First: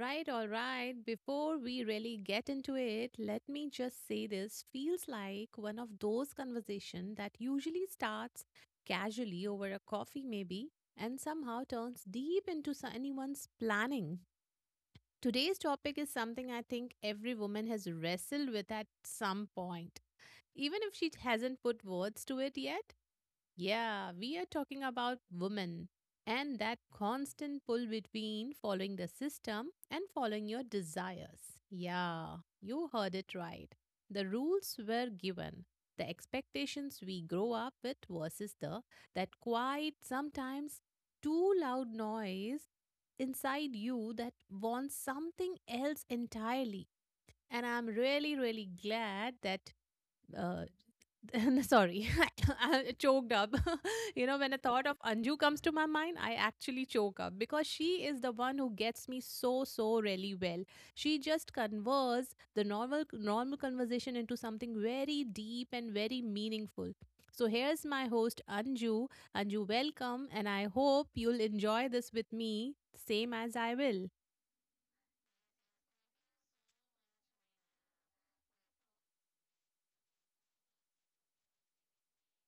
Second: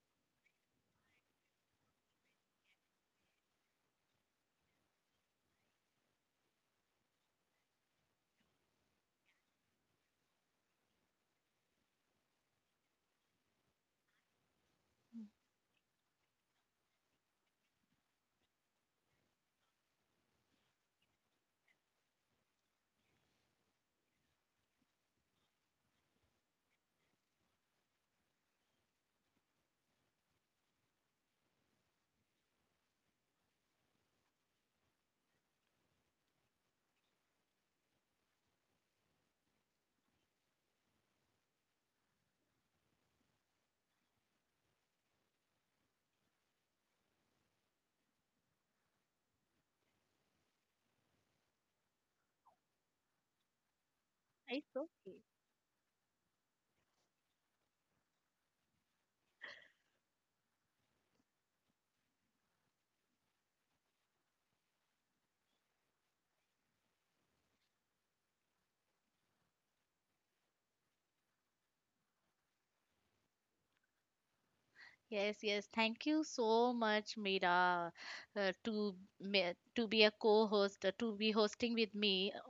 right, all right. Before we really get into it, let me just say this feels like one of those conversations that usually starts casually over a coffee maybe and somehow turns deep into anyone's planning. Today's topic is something I think every woman has wrestled with at some point, even if she hasn't put words to it yet. Yeah, we are talking about women and that constant pull between following the system and following your desires. Yeah, you heard it right. The rules were given. The expectations we grow up with versus the that quiet, sometimes too loud noise inside you that wants something else entirely. And I'm really, really glad that uh, sorry I choked up you know when a It's thought of okay. Anju comes to my mind, I actually choke up because she is the one who gets me so really well. She just converts the normal conversation into something very deep and very meaningful. So here's my host, Anju. Anju, welcome, and I hope you'll enjoy this with me, same as I will. Yes, yes. Thank you so much, Mira, to to be a co-host, to be hosting with me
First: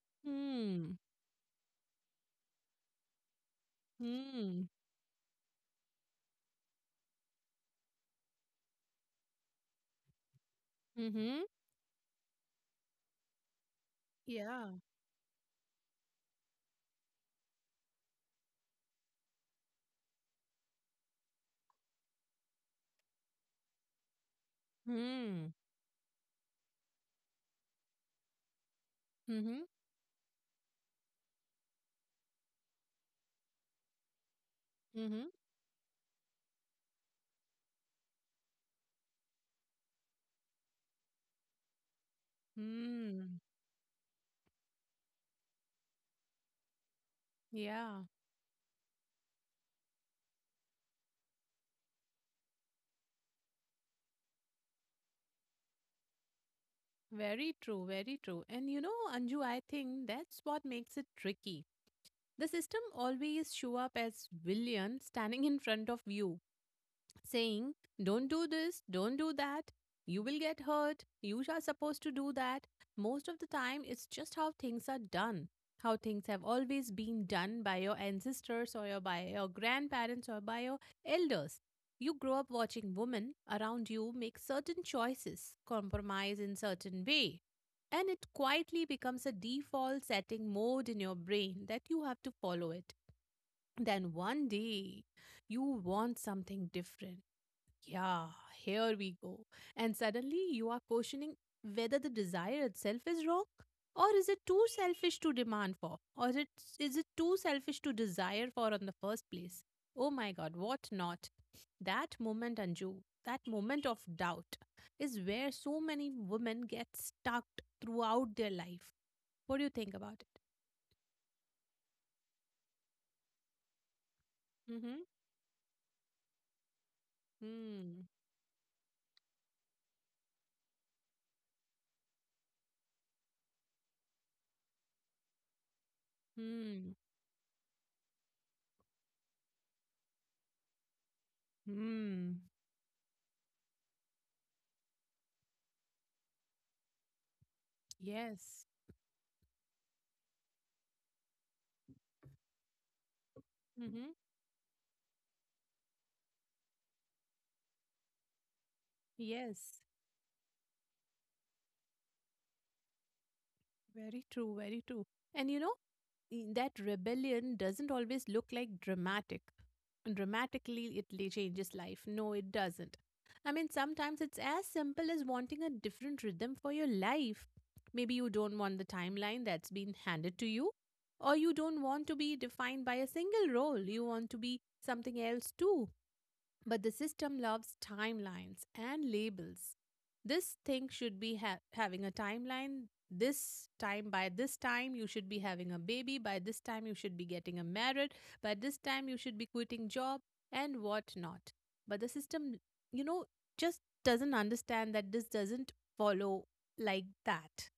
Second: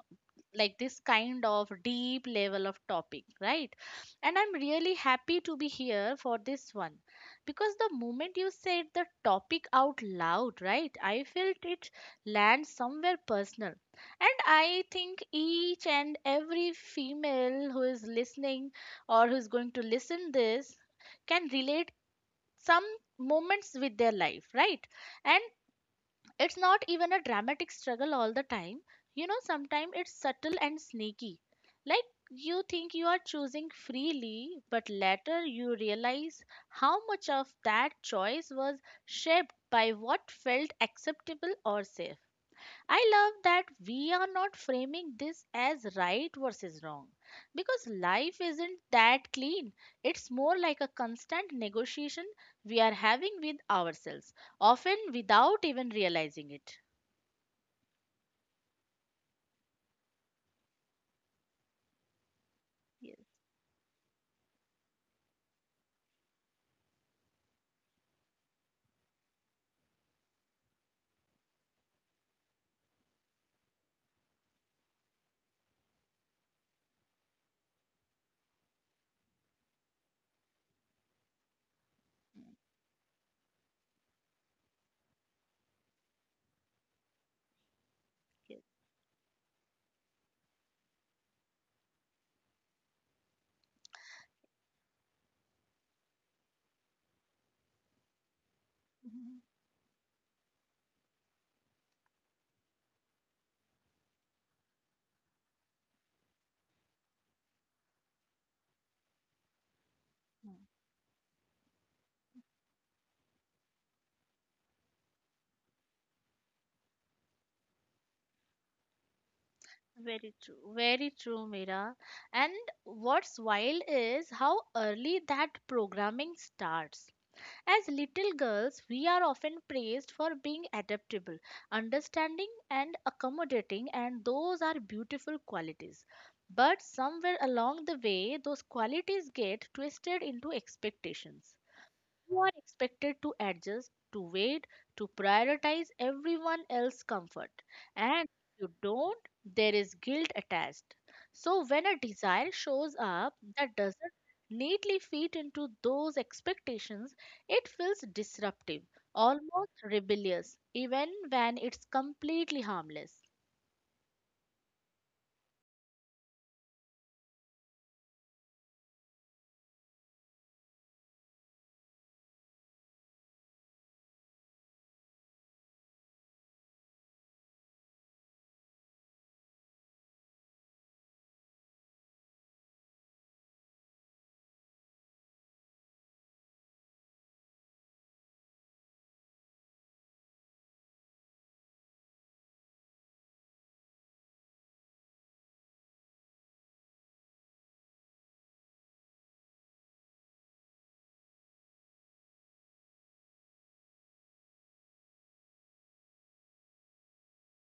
like Hmm. this kind of deep level of topic, right? And I'm Hmm. really happy to be here for this one because the moment you said the topic out loud, right, I Mhm. felt it land somewhere personal. And Yeah. I think each and every female who is listening or who's going to listen this can relate some moments with their life, right? And Hmm. it's not even a dramatic struggle all the time. Mhm. Sometimes it's subtle and sneaky. Like, you think you are choosing freely, but Mhm. later you realize how much of that choice was shaped by what felt acceptable or safe. I Hmm. love that we are not framing this as right versus wrong, because Yeah, life isn't that clean. It's more like a constant negotiation we are having with ourselves, often without even realizing it. very true, very true. And you know, Anju, I think that's what makes it tricky. The system Yes, always show up as villain standing in front of you, saying, don't do this, don't do that, you will get hurt, you are supposed to do that. Most of the time, it's just how things are done, how things have always been done by your ancestors or by your grandparents or by your elders. You grow up watching women around you make certain choices, compromise in certain way, and it yes. quietly becomes a default setting mode in your brain that you have to follow it. Then one day you want something different. Yeah, here we Mhm. go. And suddenly you are questioning whether the desire itself is wrong or is it too selfish to demand for, or is it too selfish to desire for in the first place? Oh my God, Mm. what not? That moment, Anju, that moment of doubt is where so many women get stuck throughout their life. What do you think about Very it? true. Very true, Mira. And what's wild is how Mm-hmm. early that programming starts. As Hmm. little girls, we are often praised for being adaptable, understanding, and accommodating, and those are beautiful qualities. But Hmm. somewhere along the way, those qualities get twisted into expectations. Hmm. You are expected to adjust, to wait, to prioritize everyone else's comfort. And if Yes. you don't, there is guilt attached. So when a desire shows up that Mm-hmm. doesn't neatly fit into those expectations, it feels disruptive, almost Yes. rebellious, even when it's completely harmless. Very true, very true. And you know, that rebellion doesn't always look like dramatic. Dramatically, it changes life. No, it doesn't. I mean, sometimes it's as simple as wanting a different rhythm for your life. Maybe you don't want the timeline that's been handed to you, or you don't want to be defined by a single role. You want to be something else too. But the system loves timelines and labels. This thing should be having a timeline. By this time, you should be having a baby. By this time, you should be getting a married. By this time, you should be quitting job and whatnot. But the system, you know, just doesn't understand that this doesn't follow like that.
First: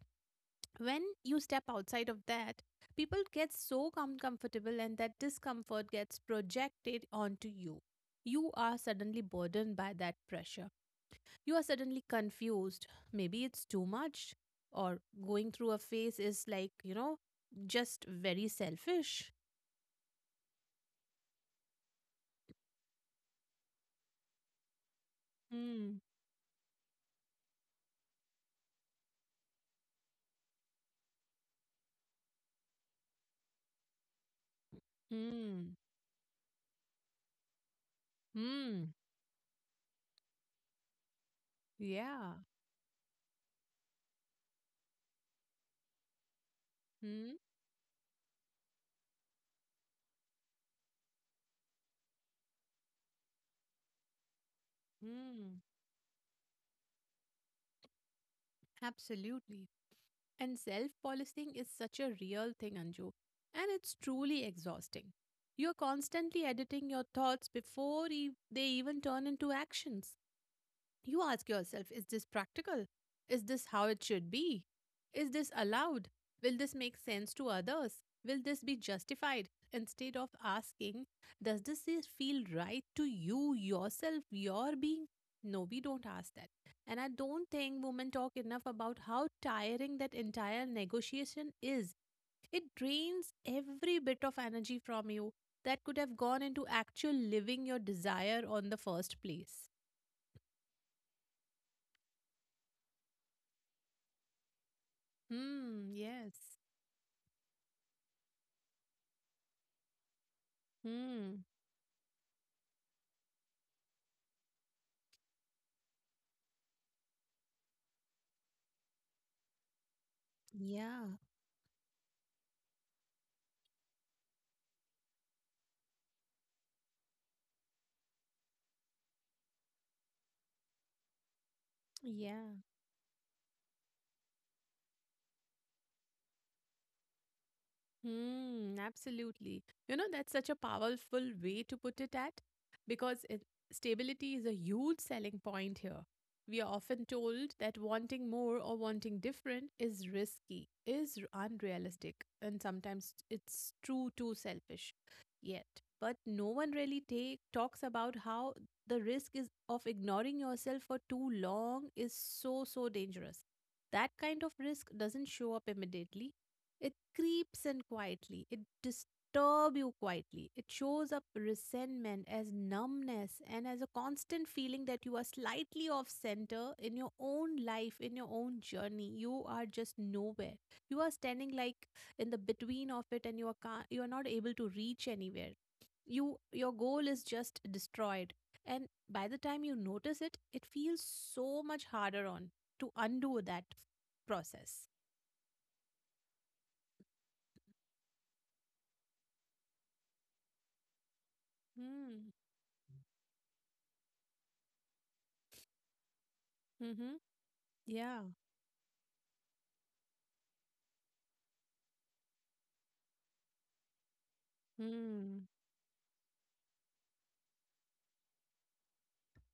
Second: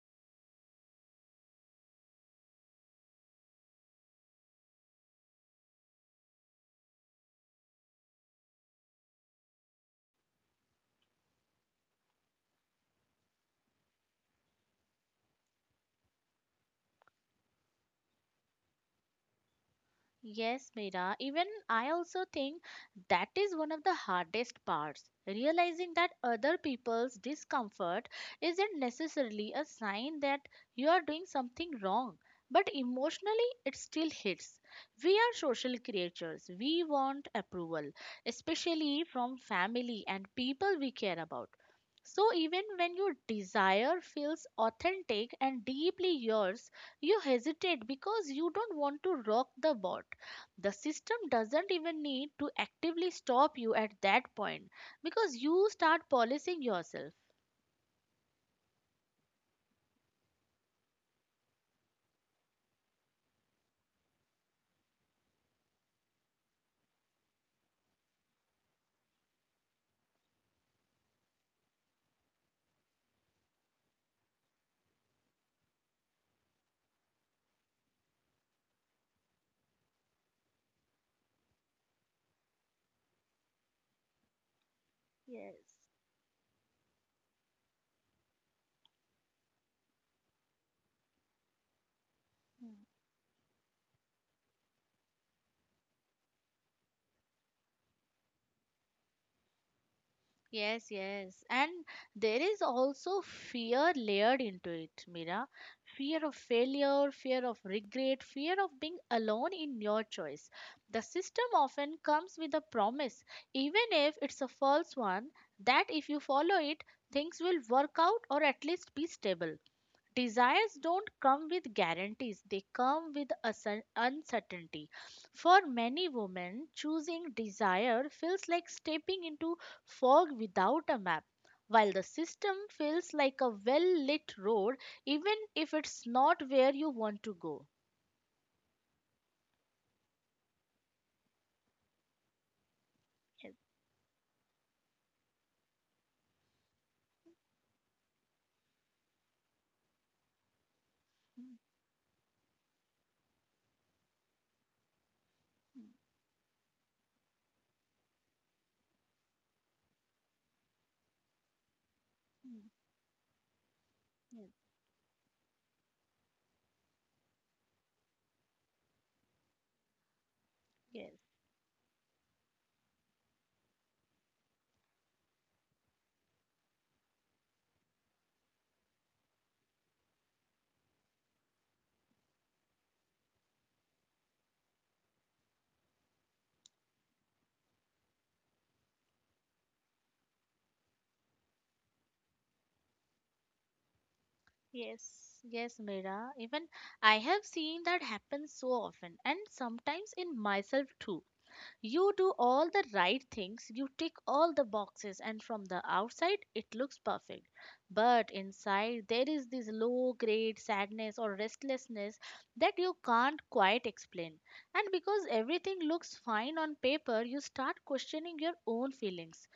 When you step outside of that, people get so comfortable, and that discomfort gets projected onto You are suddenly burdened by that pressure. You are suddenly confused. Maybe it's too much, or going through a phase is, like, just very selfish. Yes, Meera. Even I also think that is one of the hardest parts. Realizing Hmm. that other people's discomfort isn't necessarily a sign that you are doing something wrong, but emotionally it still hits. We are Hmm. social creatures. We want approval, Hmm. especially from family and people we care about. Yeah. So, even when your desire feels authentic and deeply yours, you Hmm. hesitate because you don't want to rock the boat. The system doesn't even need to actively stop you at that point because Hmm. you start policing yourself. Absolutely. And self policing is such a real thing, Anju, and it's truly exhausting. You're constantly editing your thoughts before they even turn into actions. You ask yourself, is this practical? Is this how it should be? Is this allowed? Will this make sense to others? Will this be justified? Instead of asking, does this is feel right to you, yourself, your being? Yes. No, we don't ask that. And I don't think women talk enough about how tiring that entire negotiation is. It Hmm. drains every bit of energy from you that could have gone into actual living your desire on the first place. Yes, yes. And there is also fear layered into it, Mira. Hmm, Fear of yes. failure, fear of regret, fear of being alone in your choice. The Hmm. system often comes with a promise, even if it's a false one, that if you follow it, things will work out or at least be stable. Desires don't Yeah. come with guarantees, they come with uncertainty. For many women, choosing desire feels like stepping into fog without a map, while the system Yeah. feels like a well lit road, even if it's not where you want to go. Hmm, absolutely. You know, that's such a powerful way to put it at because it, Yes. stability is a huge selling point here. We are often told that wanting more or wanting different is risky, Mm, unrealistic, and sometimes it's true too selfish. Yet, but no one really talks about how the risk is of ignoring yourself for too long is so mm, so dangerous. That kind mm, of risk doesn't show up immediately. It creeps in quietly. It disturbs you quietly. It shows yes. up resentment as numbness and as a constant feeling that you are slightly off center in your own life, in your own journey. You are just nowhere. You are standing like in the between of it, and you are not able to reach anywhere. Your goal is just destroyed. And by the time you notice it, it feels so much harder on to undo that process. Yes, yes, yes, Mira. Even I have seen that happen so often, and sometimes in myself too. You Hmm. do all the right things, you tick all the boxes, and from the outside it looks Mm-hmm. perfect. Yeah. But inside there is this low grade sadness or restlessness that you can't quite explain. And because Mm, everything looks fine on paper, you start questioning your own feelings.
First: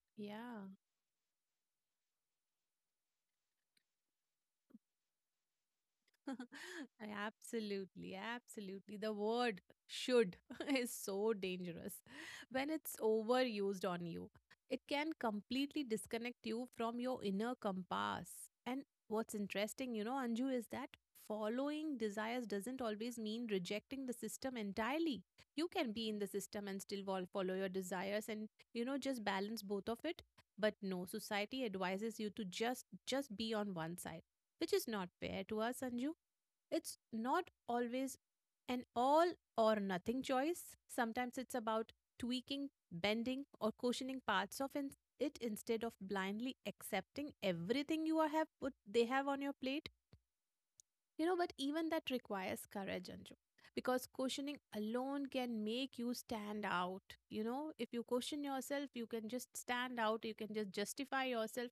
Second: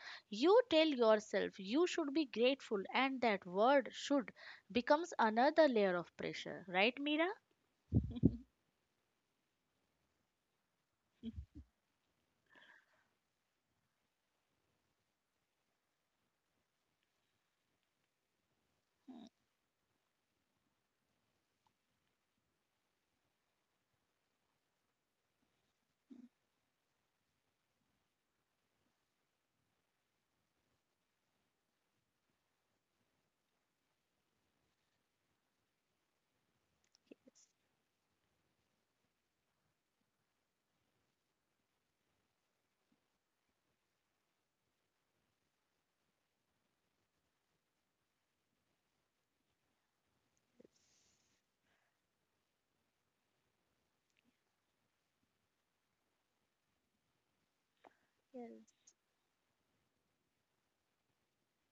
You yeah. tell yourself you should be grateful, and that word, should, becomes another layer of pressure, right, Mira? Absolutely, absolutely. The word should is so dangerous. When it's overused on you, it can completely disconnect you from your inner compass. And what's interesting, you know, Anju, is that following desires doesn't always mean rejecting the system entirely. You can be in the system and still follow your desires and, you know, just balance both of it. But no, society advises you to just be on one side, which is not fair to us, Anju. It's not always an all or nothing choice. Sometimes it's about tweaking, bending, or cushioning parts of it instead of blindly accepting everything you are have put they have on your plate. You know, but even that requires courage, Anju, because cushioning alone can make you stand out. You know, if you cushion Yes. yourself, you can just stand out. You can just justify yourself.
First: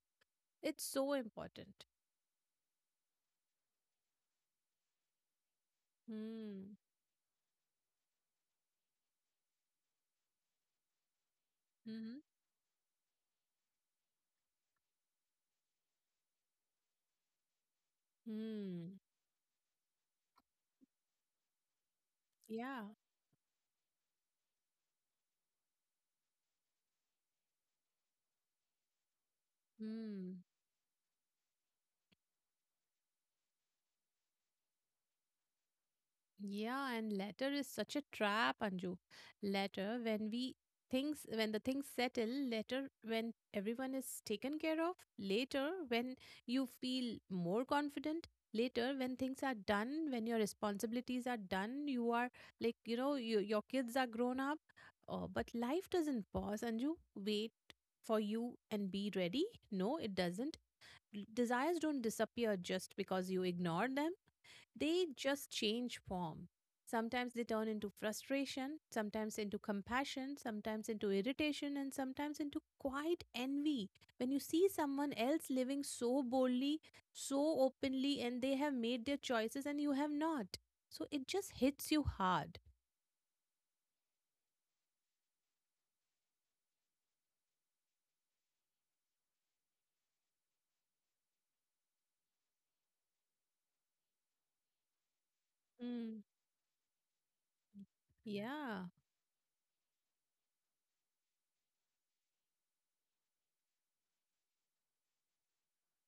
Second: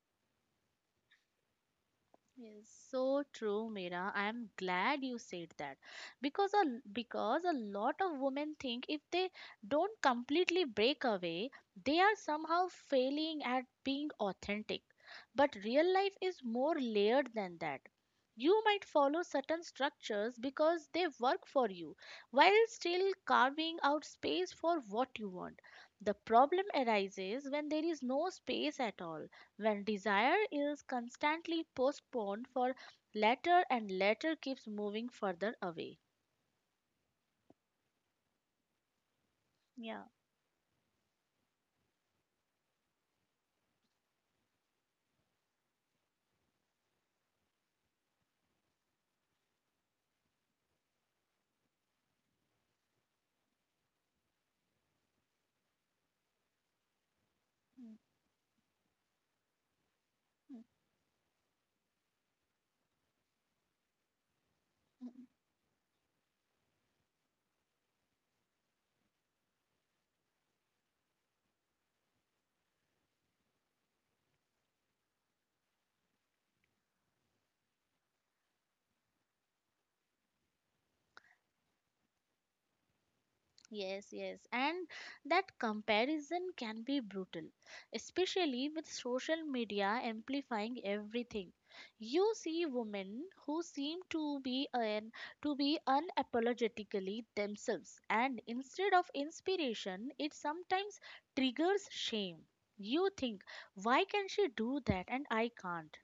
It's so important. Yes, so true, Mira. I am glad you said that because Hmm. a because a lot of women think if they don't completely break away, they are Hmm. somehow failing at being authentic. But real life is more layered than that. You might Hmm. follow certain structures because they work for you, while Yeah. still carving out space for what you want. The problem arises when there is no space at all, when desire Hmm. is constantly postponed for later, and later keeps moving further away. Yeah, and letter is such a trap, Anju. Letter Yeah. when we things when the things settle, later when everyone is taken care of, later when you feel more confident, later when things are done, when your responsibilities are done, you are like, your kids are grown up. Oh, but life doesn't pause, Anju. Wait Mm, for you and be ready. No, it doesn't. mm, Desires don't disappear just because you ignore them. They mm. just change form. Sometimes they turn into frustration, sometimes into compassion, sometimes into irritation, and sometimes into quiet envy. When you see someone else living so boldly, so openly, and they have made their choices and you have not. So it just hits you hard. Yes, yes, and that comparison can be brutal, especially with social media amplifying everything. You see women who seem to be Mm. unapologetically themselves, and Yeah, instead of inspiration, it sometimes triggers shame. You think, why can she do that and I can't?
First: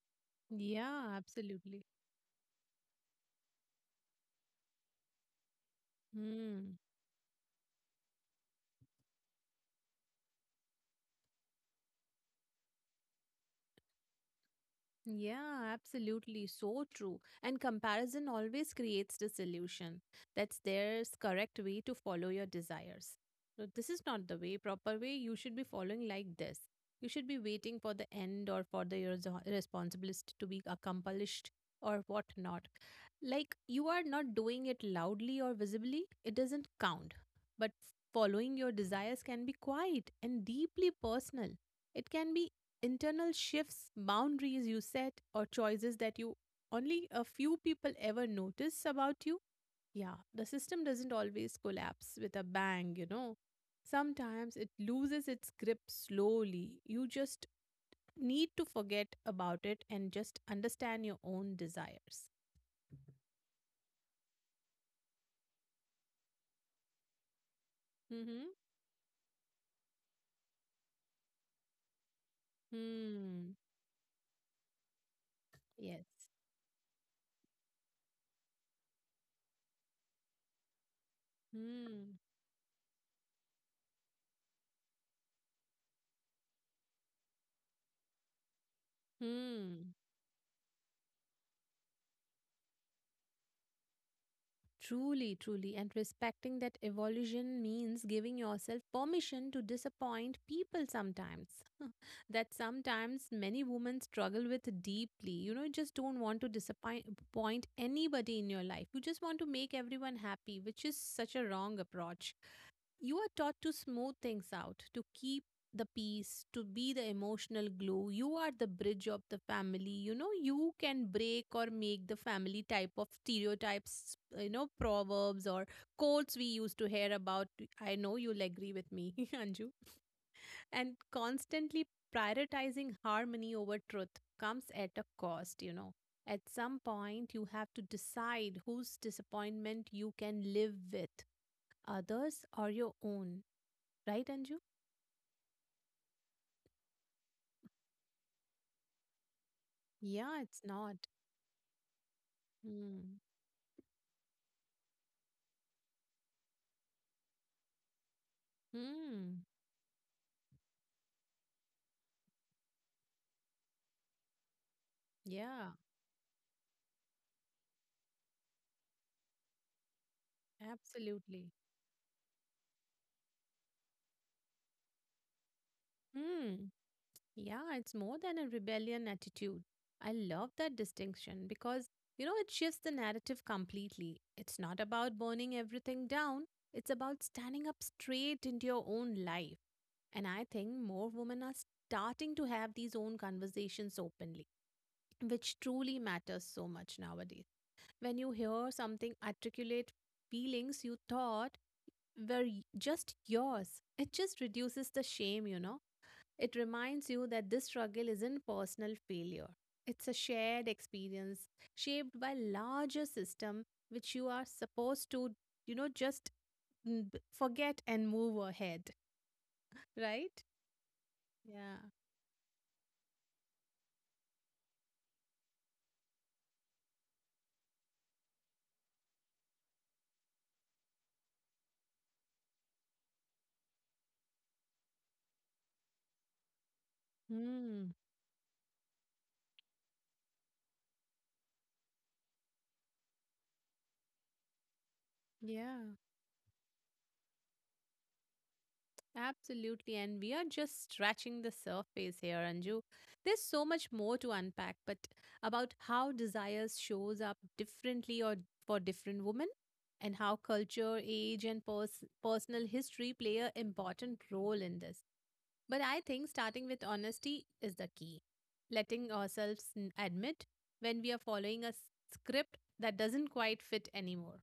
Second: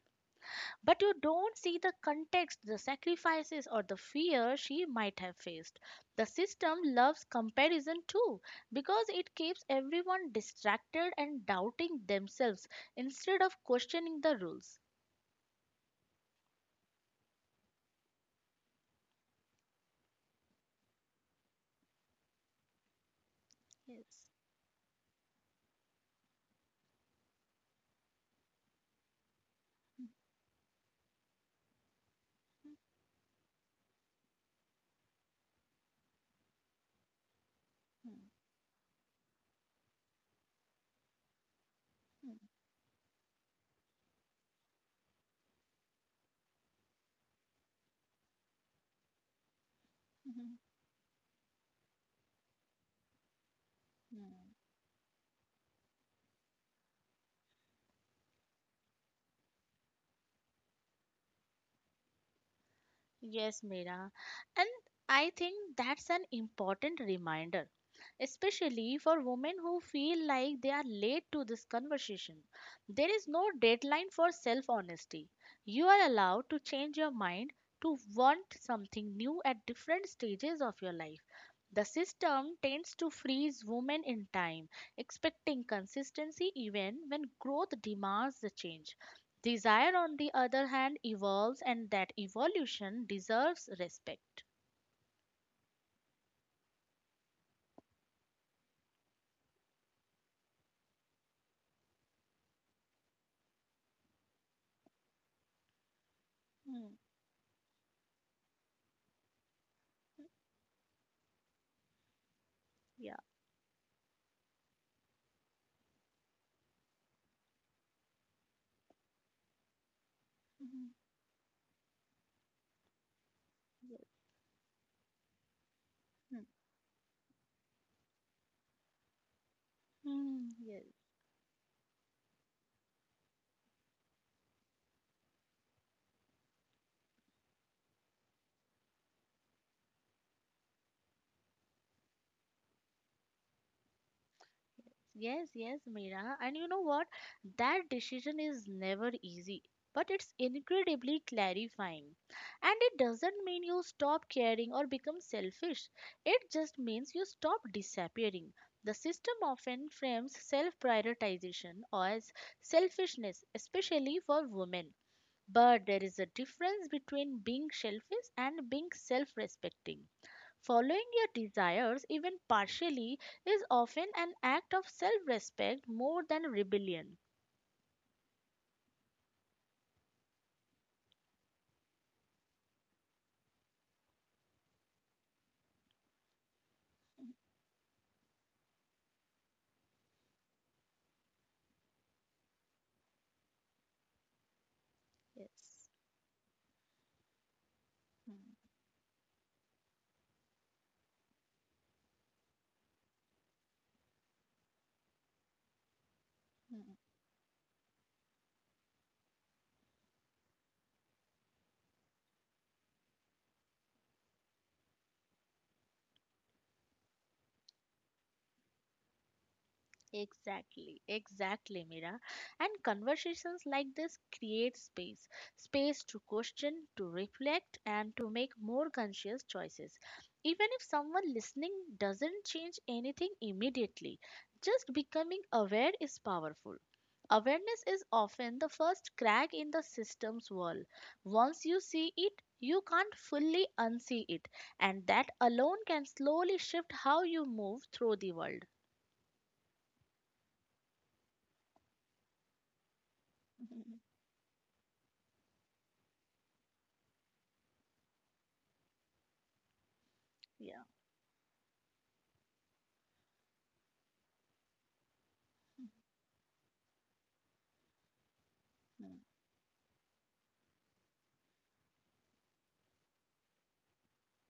But yeah, you don't see absolutely. the context, the sacrifices, or the fear she might have faced. The Hmm. system loves comparison too, because it keeps everyone distracted and doubting themselves instead of questioning the rules. Yeah, absolutely. So true. And comparison always creates disillusion. That's their correct way to follow your desires. So this is Yes. not the way, proper way. You should be following like this. You should be waiting for the end or for the your responsibility to be accomplished or whatnot. Like you are not doing it loudly or visibly, it doesn't count. But following your desires can be quiet and deeply personal. It can be internal shifts, boundaries you set, or choices that you only a few people ever notice about you. Yeah, the system doesn't always collapse with a bang, you know. Sometimes it loses its grip slowly. You just need to forget about it and just understand your own desires. Yes, Mira. And I think that's an important reminder, Mm-hmm. especially for women who feel like they are late to this conversation. There is no Hmm. deadline for self honesty. You are Yes. allowed to change your mind, to want something new at different stages of your life. The Hmm. system tends to freeze women in time, expecting consistency even when growth demands the change. Desire, Hmm. on the other hand, evolves, and that evolution deserves respect. Truly, truly. And respecting that evolution means giving yourself permission to disappoint people sometimes. That sometimes many women struggle with deeply. You know, you just don't want to Hmm. disappoint anybody in your life. You just want to make everyone Hmm. happy, which is such a wrong approach. Yeah. You are taught to smooth things out, to keep the peace, to be the emotional glue. You are the bridge of the family. You know, you Mhm. can break or make the family type of Yes. stereotypes, proverbs or Hmm. quotes we used to hear about. I know you'll agree with me, Anju. Hmm. Yes. And constantly prioritizing harmony over truth comes at a cost. At some point, you have to decide whose disappointment you can live with, others or your own. Right, Anju? Yes, yes, Meera. And you know what? That decision is never easy, but it's Yeah, it's not. incredibly clarifying. And it Hmm. doesn't mean you stop caring or become selfish. It just means you stop disappearing. The system Hmm. often frames self prioritization as selfishness, especially for women. Yeah, But there is a difference between being selfish and being self respecting. Following your absolutely. desires, even partially, is often an act of self respect more than Hmm. rebellion. Yeah, it's more than a rebellion attitude. I love that distinction because, it shifts the narrative completely. It's not about burning everything down, it's about standing up straight into your own life. And I think more women are starting to have these own conversations openly, which Yes. truly matters so much nowadays. When you Mm, hear something articulate feelings you thought, were just yours. It just reduces the shame. It mm. reminds you that this struggle isn't personal failure. It's a shared experience shaped by larger system which you are supposed to, just forget and move ahead, right? Exactly, exactly, Yeah. Mira. And conversations like this create space, space to question, to reflect, and to make more conscious choices. Even if someone listening doesn't change anything immediately, just becoming aware is powerful. Awareness Hmm. is often the first crack in the system's wall. Once you see it, you can't fully unsee it, and that alone Yeah. can slowly shift how you move through the world. Absolutely. And we are just scratching the surface here, Anju. There's so much more to unpack, but about how desires shows up differently or for different women, and how Yeah. culture, age, and personal history play an important role in this. But I think starting with honesty is the key. Mm. Letting ourselves admit when we are following a script that doesn't quite fit anymore.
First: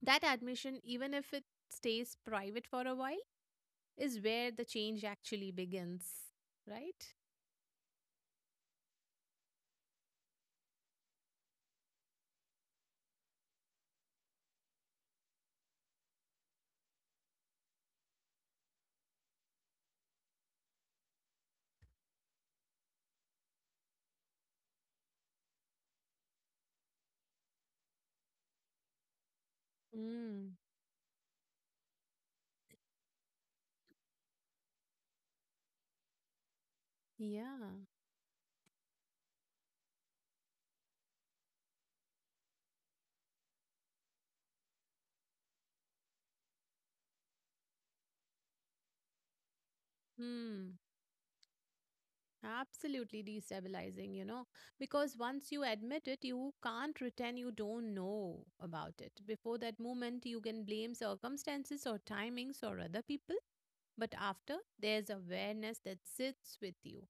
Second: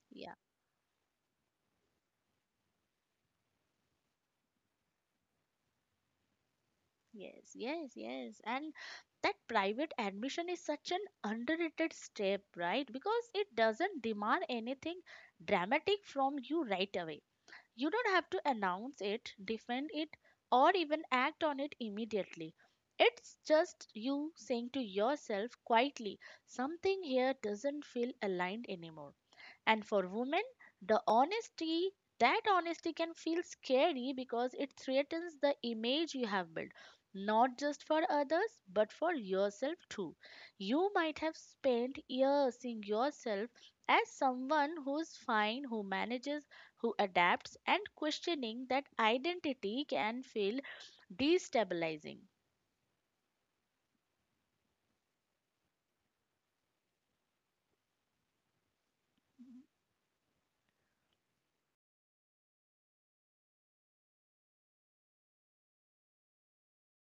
That Yeah, admission, even if it stays private for a while, is where the change actually begins, right? yes, yes, yes. And that private admission is such an underrated step, right? Because it doesn't demand anything dramatic from you right away. You don't have to announce it, defend it, or even act on it immediately. It's just you saying to yourself quietly, something here doesn't feel aligned anymore. And for women, Mm, the honesty, that honesty can feel scary because it threatens the image you have built, not Yeah. just for others, but for yourself too. You might have spent years seeing yourself as someone who's fine, who manages, who adapts, and questioning that identity can feel Hmm. destabilizing. Absolutely destabilizing, you know, because once you admit it, you can't pretend you don't know about it. Before that moment, you can blame circumstances or timings or other people. But after, there's awareness that sits with you.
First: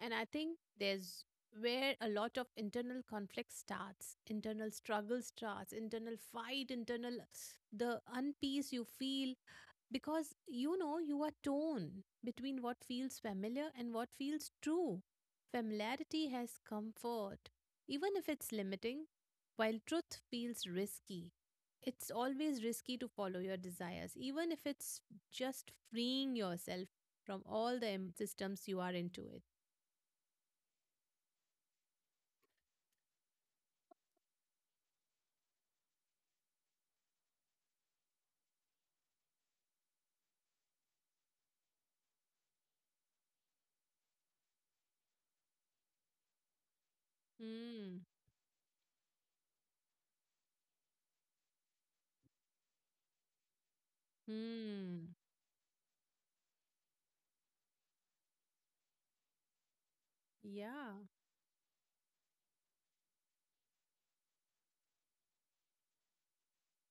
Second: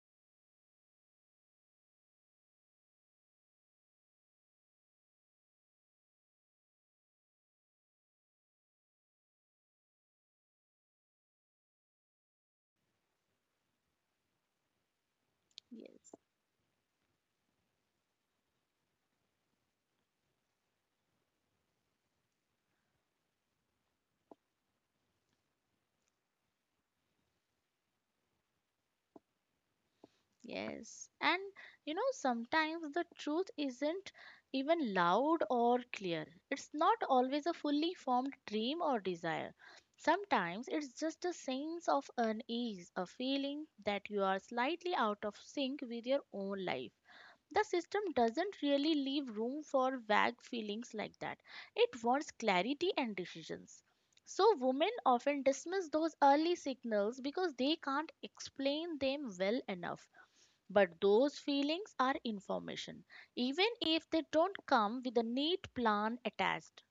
And I think there's where a lot of internal conflict starts, internal struggle starts, internal fight, internal the unpeace you feel because you know you are torn between what feels familiar and what feels true. Yes. Familiarity has comfort, even if it's limiting, while truth feels risky. It's always risky to follow your desires, even if it's just freeing yourself from all the systems you are into it. Yes. And you know, sometimes the truth isn't even loud or clear. It's not always a fully formed dream or desire. Sometimes it's just a sense of unease, a feeling that you are slightly out of sync with your own life. The system Hmm. doesn't really leave room for vague feelings like that. It wants clarity and decisions. So, women Hmm. often dismiss those early signals because they can't explain them well enough, Yeah, but those feelings are information, even if they don't come with a neat plan attached.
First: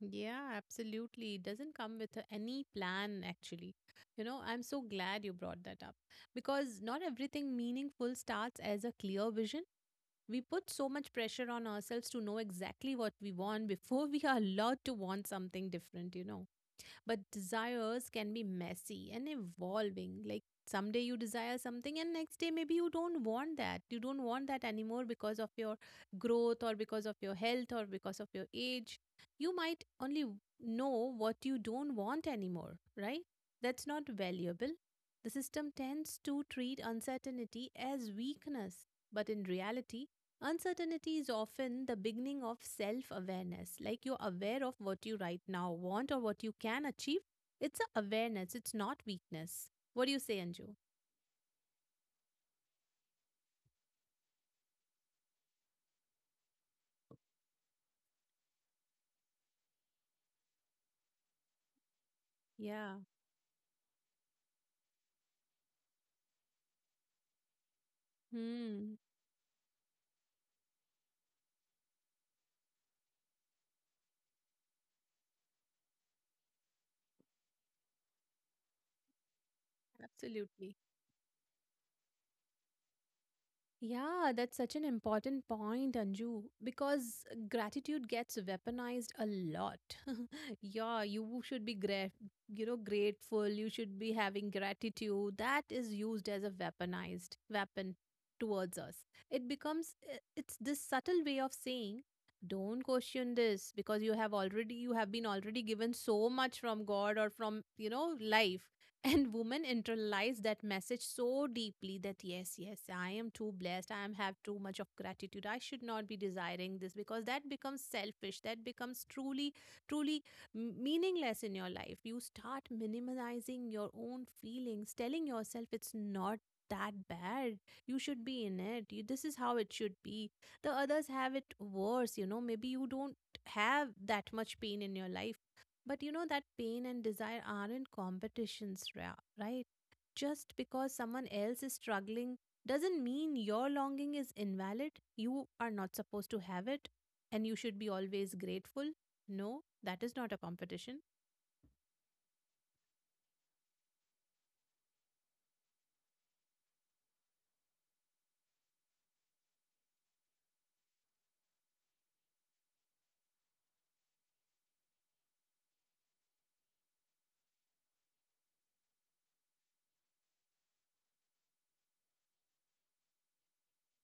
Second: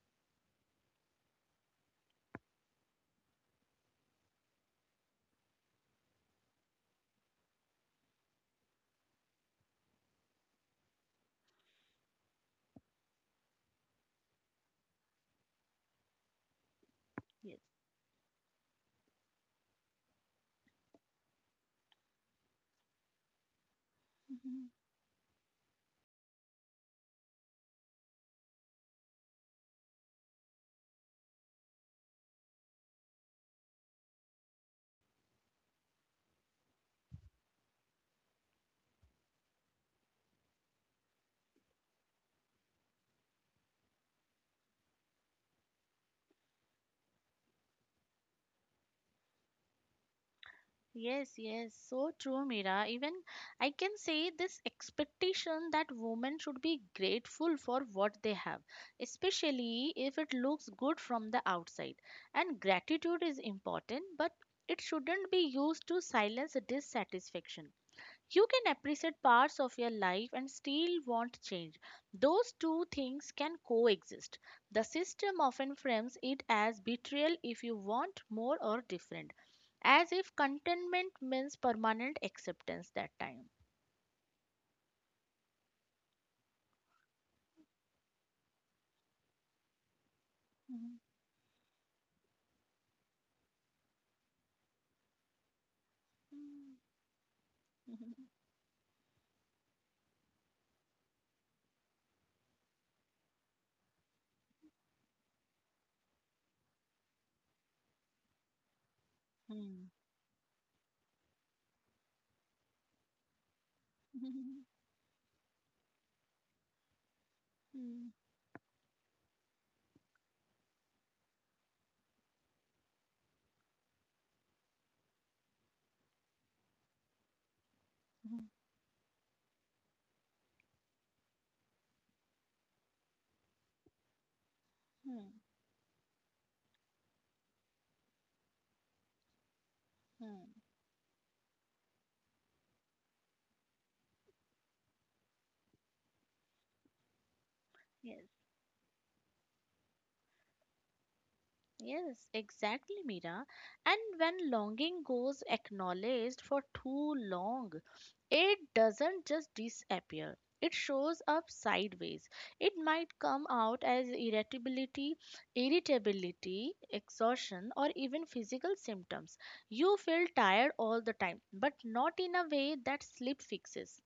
yeah, absolutely. It doesn't come with any plan, actually. You know, I'm so glad you brought that up because not everything meaningful starts as a clear vision. We put so much pressure on ourselves to know exactly what we want before we are allowed to want something different, you know. But Yes. desires can be messy and evolving. Like someday you desire something, and next day maybe you don't want that. You don't want that Mhm. anymore because of your growth, or because of your health, or because of your age. You might only know what you don't want anymore, right? That's not valuable. The system tends to treat uncertainty as weakness, but in reality, uncertainty is often the beginning of self awareness. Like you're aware of what you right now want or what you can achieve. It's a awareness, it's not weakness. What do you say, Anju? Yes, yes, so true, Mira. Even I can say this expectation that women should be grateful for what they have, especially if it looks good from the outside. And Yeah. gratitude is important, but it shouldn't be used to silence dissatisfaction. You can Hmm. appreciate parts of your life and still want change. Those two things can coexist. The system often frames it as betrayal if you want more or different, as if Absolutely. contentment means permanent acceptance that time. Yeah, that's such an important point, Anju, because gratitude gets weaponized a lot. Yeah, you should be grat, you know, grateful. You should be having gratitude. That is used as a weaponized weapon towards us. It becomes it's this subtle way of saying, don't question this because you have been already given so much from God or from, you know, life. And women Hmm. internalize that message so deeply that yes, yes, I am too blessed. I am Hmm. Hmm. have Hmm. too Hmm. much of gratitude. I should not be desiring this because that becomes selfish. That becomes truly, truly meaningless in your life. You start minimizing your own feelings, telling yourself it's not that bad. You should Hmm. be in it. You, this is how it should be. The others have it worse. You know, maybe you don't have that much pain in your Hmm. Hmm. life but you know that pain and desire aren't competitions, right? Just Hmm. because someone else is struggling doesn't mean your longing is invalid. You are not supposed to have it and you should be Yes. always grateful. No, that is not a competition. Yes, exactly, Mira. And when longing goes acknowledged for too long, it doesn't just disappear. It shows up sideways. It might come out as irritability, exhaustion, or even physical symptoms. You feel tired all the time, but not in a way that sleep fixes.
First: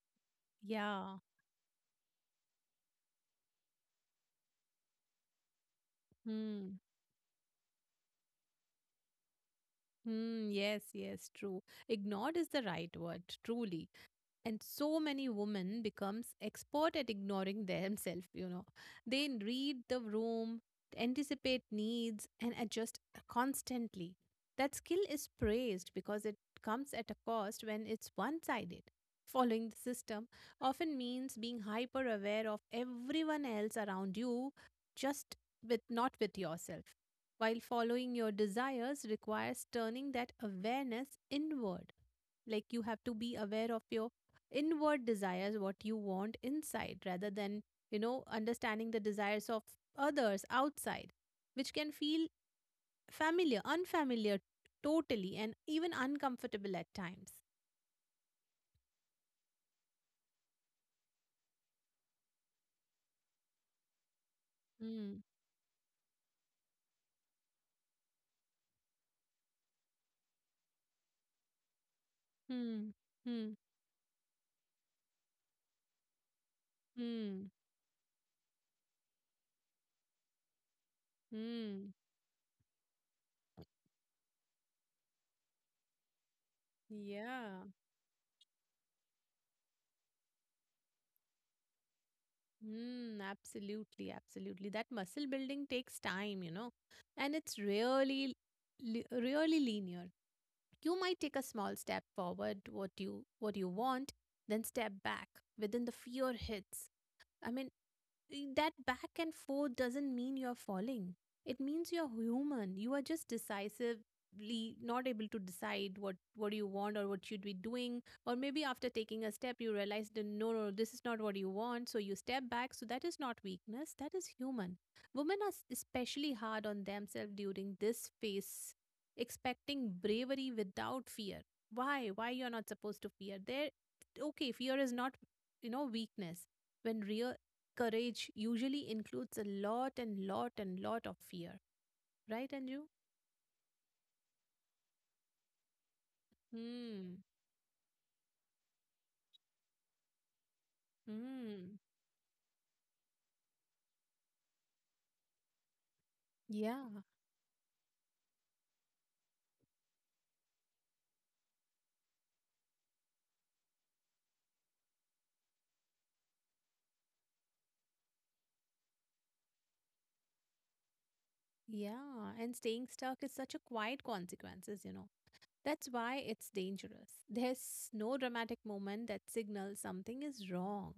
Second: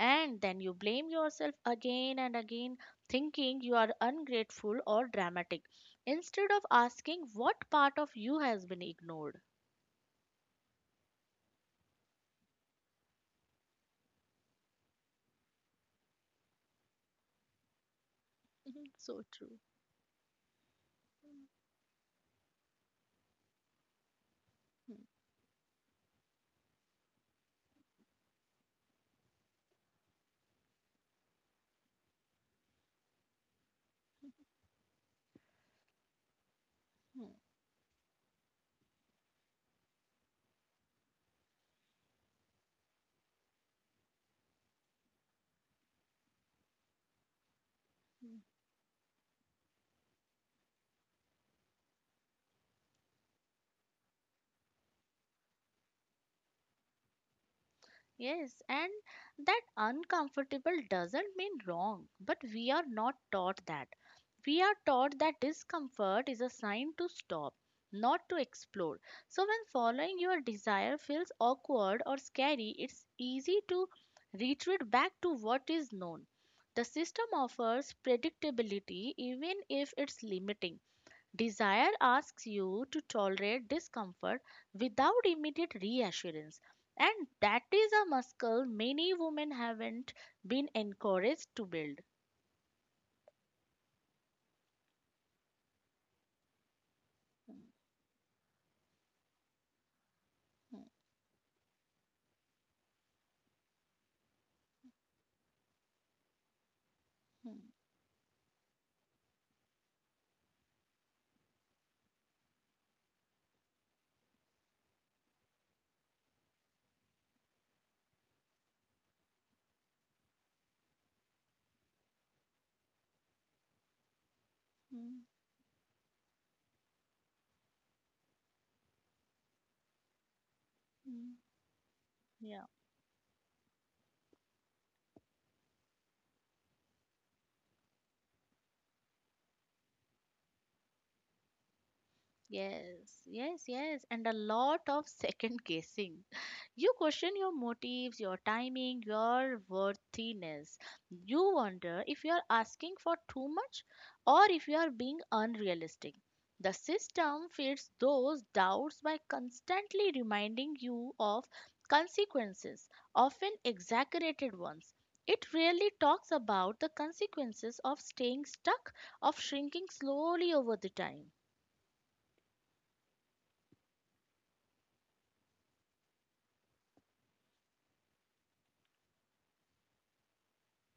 And then you blame Yeah. yourself again and again, thinking you are ungrateful or dramatic, instead of Hmm. asking what part of you has been ignored. Hmm. Yes, yes, true. Ignored is the right word, truly. And so many women becomes expert at ignoring themselves, you know, Mhm, they so true. read the room, anticipate needs and adjust constantly. That Hmm, skill is praised because it comes at a cost when it's one sided. Following the system often means being hyper aware of everyone else around you, just with, not with yourself, while following your desires requires turning that awareness inward. Like you have to be aware of your inward desires, what you want inside, rather than, you know, hmm. understanding the desires of others outside, which can feel familiar, unfamiliar totally, and even uncomfortable at times. Yes, and that uncomfortable doesn't mean wrong, but we are not taught that. We are Hmm. taught that discomfort is a sign to stop, not to explore. So, when following your desire feels awkward or scary, Hmm. it's Hmm. easy to retreat back to what is known. The system Hmm. offers predictability even if it's limiting. Desire Hmm. asks you to tolerate discomfort without immediate reassurance, and Yeah. that is a muscle many women haven't been encouraged to build. Hmm. Absolutely. Absolutely. That muscle building takes time, you know, and it's Mm, really, really linear. You might take a small step forward what you want, then step back within the fear hits. I mm, mean, that back and forth doesn't mean you're falling. It means you're human. You are just decisively not able to decide what you want or what should be doing. Or maybe after taking a step, you realize that no, no, this is not what you want. So you step back. So that is not weakness. That is human. mm, Women are especially hard on themselves during this phase, expecting bravery without mm, mm. fear. Why? Why you're Yeah. not supposed to fear? There, okay, fear is not, you know, weakness when real courage usually includes a lot and lot and lot of fear, right, Anju? Yes, yes, yes, and a lot of second guessing. You Hmm. question your motives, your timing, your worthiness. You Hmm. wonder if you are asking for too much or if you are being unrealistic. The Yeah. system feeds those doubts by constantly reminding you of consequences, often exaggerated ones. It rarely talks about the consequences of staying stuck, of shrinking slowly over the time. Yeah. And staying stuck is such a quiet consequences, you know. That's why it's dangerous. There's no dramatic moment that signals something is wrong.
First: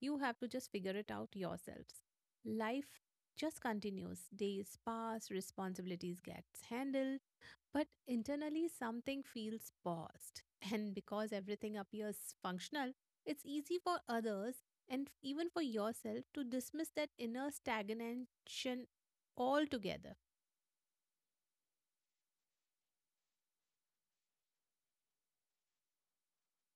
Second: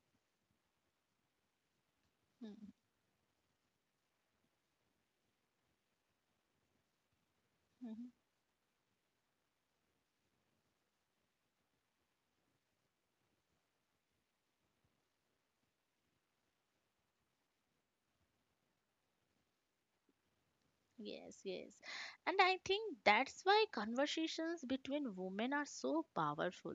You have to just figure it out yourselves. Mm, Life just continues. Days pass, responsibilities gets handled, but mhm. internally, something feels paused. And because everything appears functional, it's easy for others and even for yourself to dismiss that inner stagnation altogether. Yes, yes. And I think that's why conversations between women are so powerful.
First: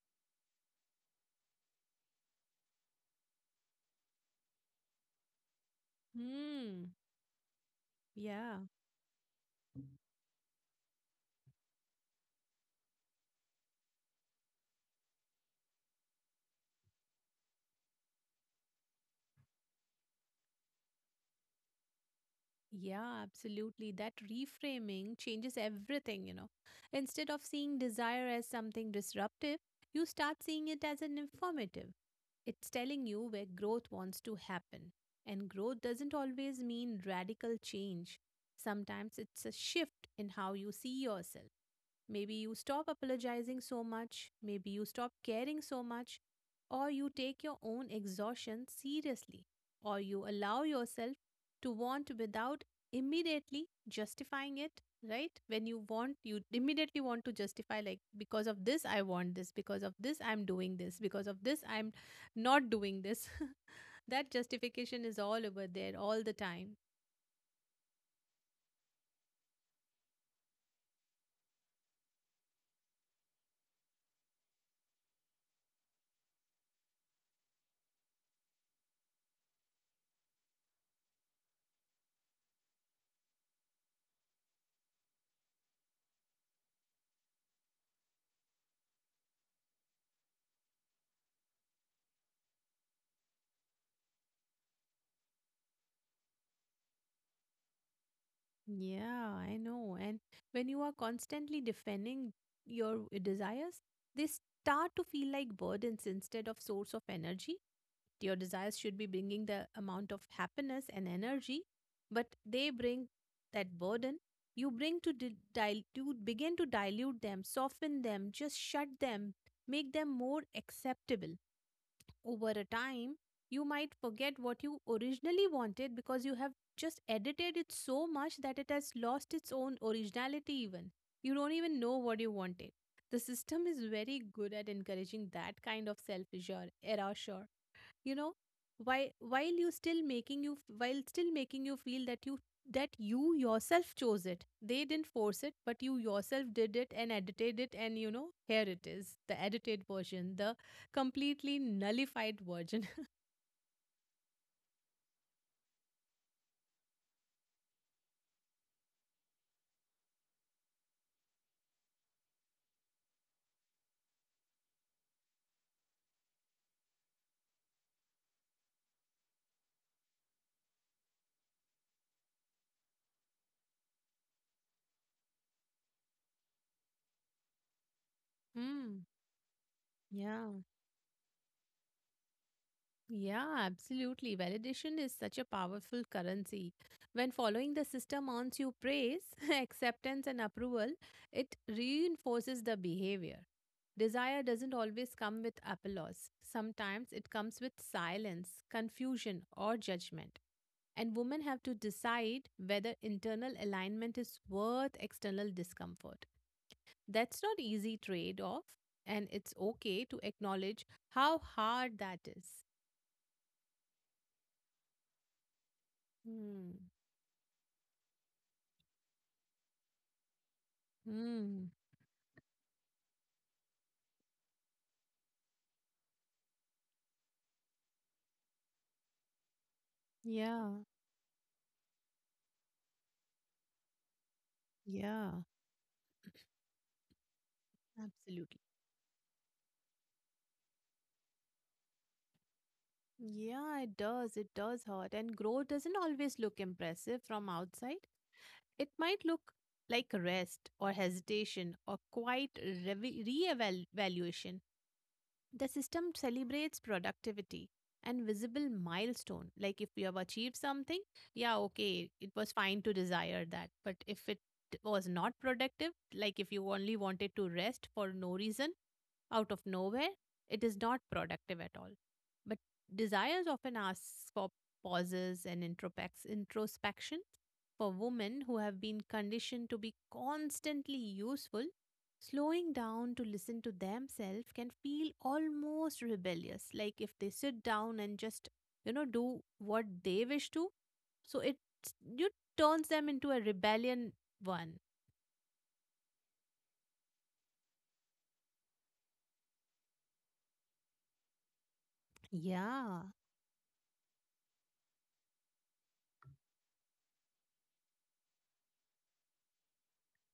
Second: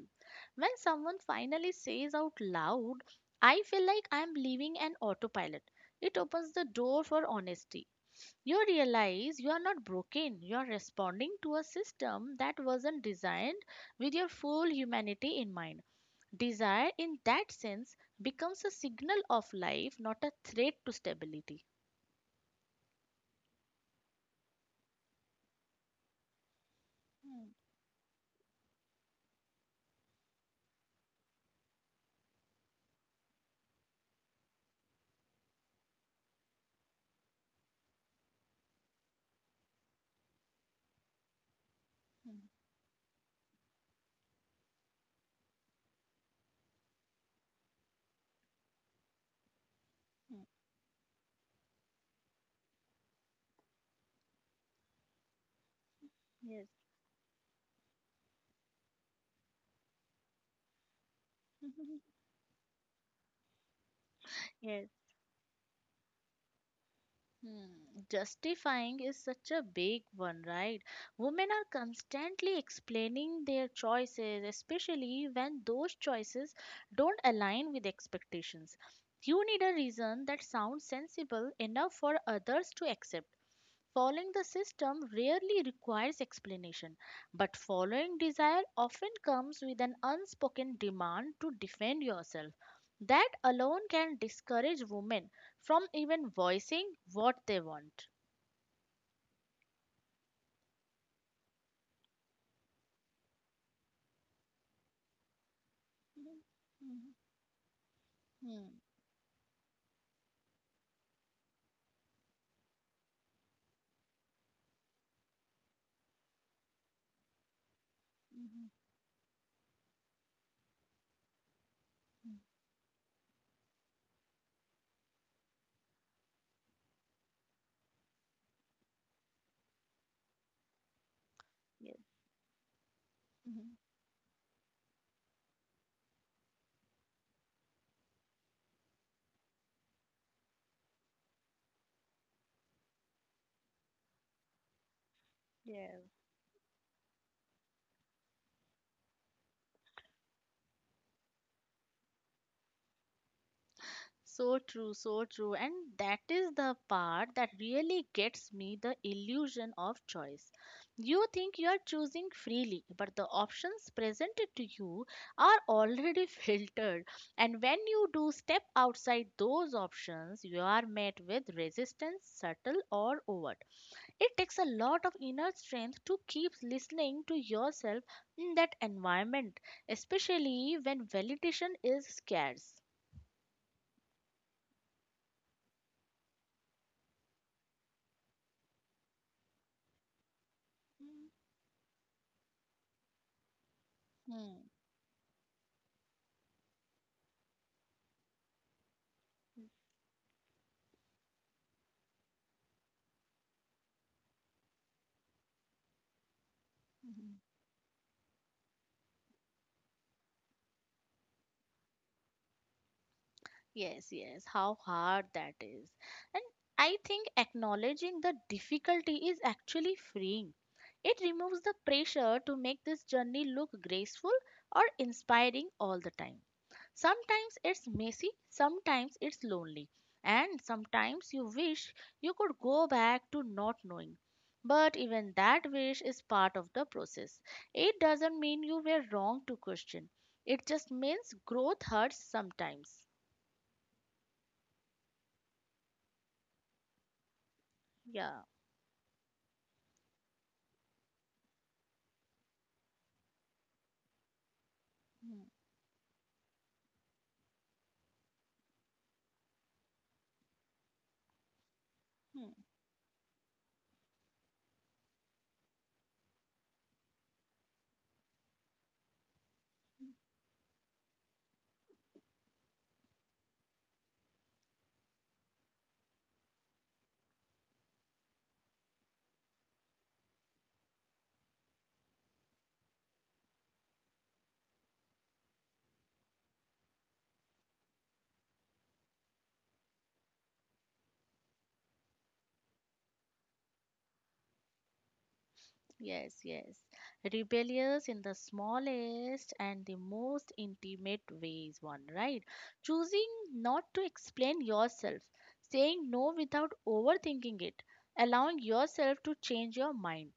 When someone finally says out loud, I feel like I'm leaving an autopilot, it opens the Hmm, door for honesty. yeah. You realize you are not broken, you are responding to a system that wasn't designed with your full humanity in mind. Desire, in that sense, becomes a signal of life, not a threat to stability. Yeah, absolutely. That reframing changes everything, you know. Instead Hmm, of seeing desire as something disruptive, you start seeing it as an informative. It's telling you where growth wants to happen. And growth doesn't always mean radical change. Sometimes it's a shift in how you see yourself. Maybe hmm, you stop apologizing so much, maybe you stop caring so much, or you take your own exhaustion seriously, or you allow yourself to want without immediately justifying it, right? When you want, you hmm. Yes. immediately want to justify, like because of this I want this, because of this I'm doing this, because of this I'm not doing this. That Yes. justification is all over there all the time. Hmm. Justifying is such a big one, right? Women are constantly explaining their choices, especially when those choices don't align with expectations. You need a reason that sounds sensible enough for others to accept. Following the system rarely requires explanation, but following desire often comes with an unspoken demand to defend yourself. That alone can discourage women from even voicing what they want. Yeah, I know. And when you are constantly defending your desires, they start to feel like burdens Mhm, instead of source of mhm, energy. Your desires should be bringing the amount of happiness and energy, but they bring that burden. You bring to dilute, begin to dilute them, soften them, mhm, just mhm, shut them, make them more acceptable. mhm, Over a time, you might forget what you originally wanted because you have just edited it so much that it has lost its own originality, even. You don't even yes. know what you wanted. The system Mhm. is very good at encouraging that kind of self erasure, you know, while you still making you while still making you feel that you yourself chose it. They didn't force it, but you Yes. yourself did it and edited it, and you know, here it is, the edited version, the completely nullified version. So true, so true. And that is the part that really gets me the illusion of choice. You think you are choosing freely, but the options presented to you are already filtered. And when you do step outside those options, you are met with resistance, subtle or overt. It takes a lot of inner strength to keep listening to yourself in that mm, environment, yeah especially when validation is scarce. Yeah, absolutely. Validation is such a powerful currency. When following the system earns you praise, acceptance, and approval, it reinforces the behavior. Desire Hmm. doesn't always come with applause, sometimes it comes with silence, confusion, or judgment. And women have to decide whether internal alignment is worth external discomfort. Mhm. That's not easy trade off, and it's okay to acknowledge how hard that is. Yes, yes, how hard that is. And Hmm. I think acknowledging the difficulty is actually freeing. It removes Mm, the pressure to make this journey look graceful or inspiring all the time. Sometimes it's messy, sometimes it's lonely, and yeah, sometimes you wish you could go back to not knowing. But even yeah. that wish is part of the process. It doesn't Absolutely. mean you were wrong to question. It just means growth hurts sometimes. Yeah, it does. It does hurt. And growth doesn't always look impressive from outside. Yeah. It might look like rest or hesitation or quite re reevaluation. Mm, The system celebrates productivity and visible milestone. Like if you have achieved something, yeah, okay, it was mm. fine to desire that. But if it was not productive, like if you only wanted to rest for no reason, out of nowhere, it is not productive at all. But desires often asks for pauses and introspection for women who have been conditioned to be constantly useful. Slowing down to listen to themselves can feel almost rebellious, like if they sit down and just, you know, do what they wish to. So it you turns them into a rebellion one. Yes, yes. Rebellious in the smallest and the most intimate ways, one, right? Yeah. Choosing not to explain yourself, saying no without overthinking it, allowing yourself to change your mind.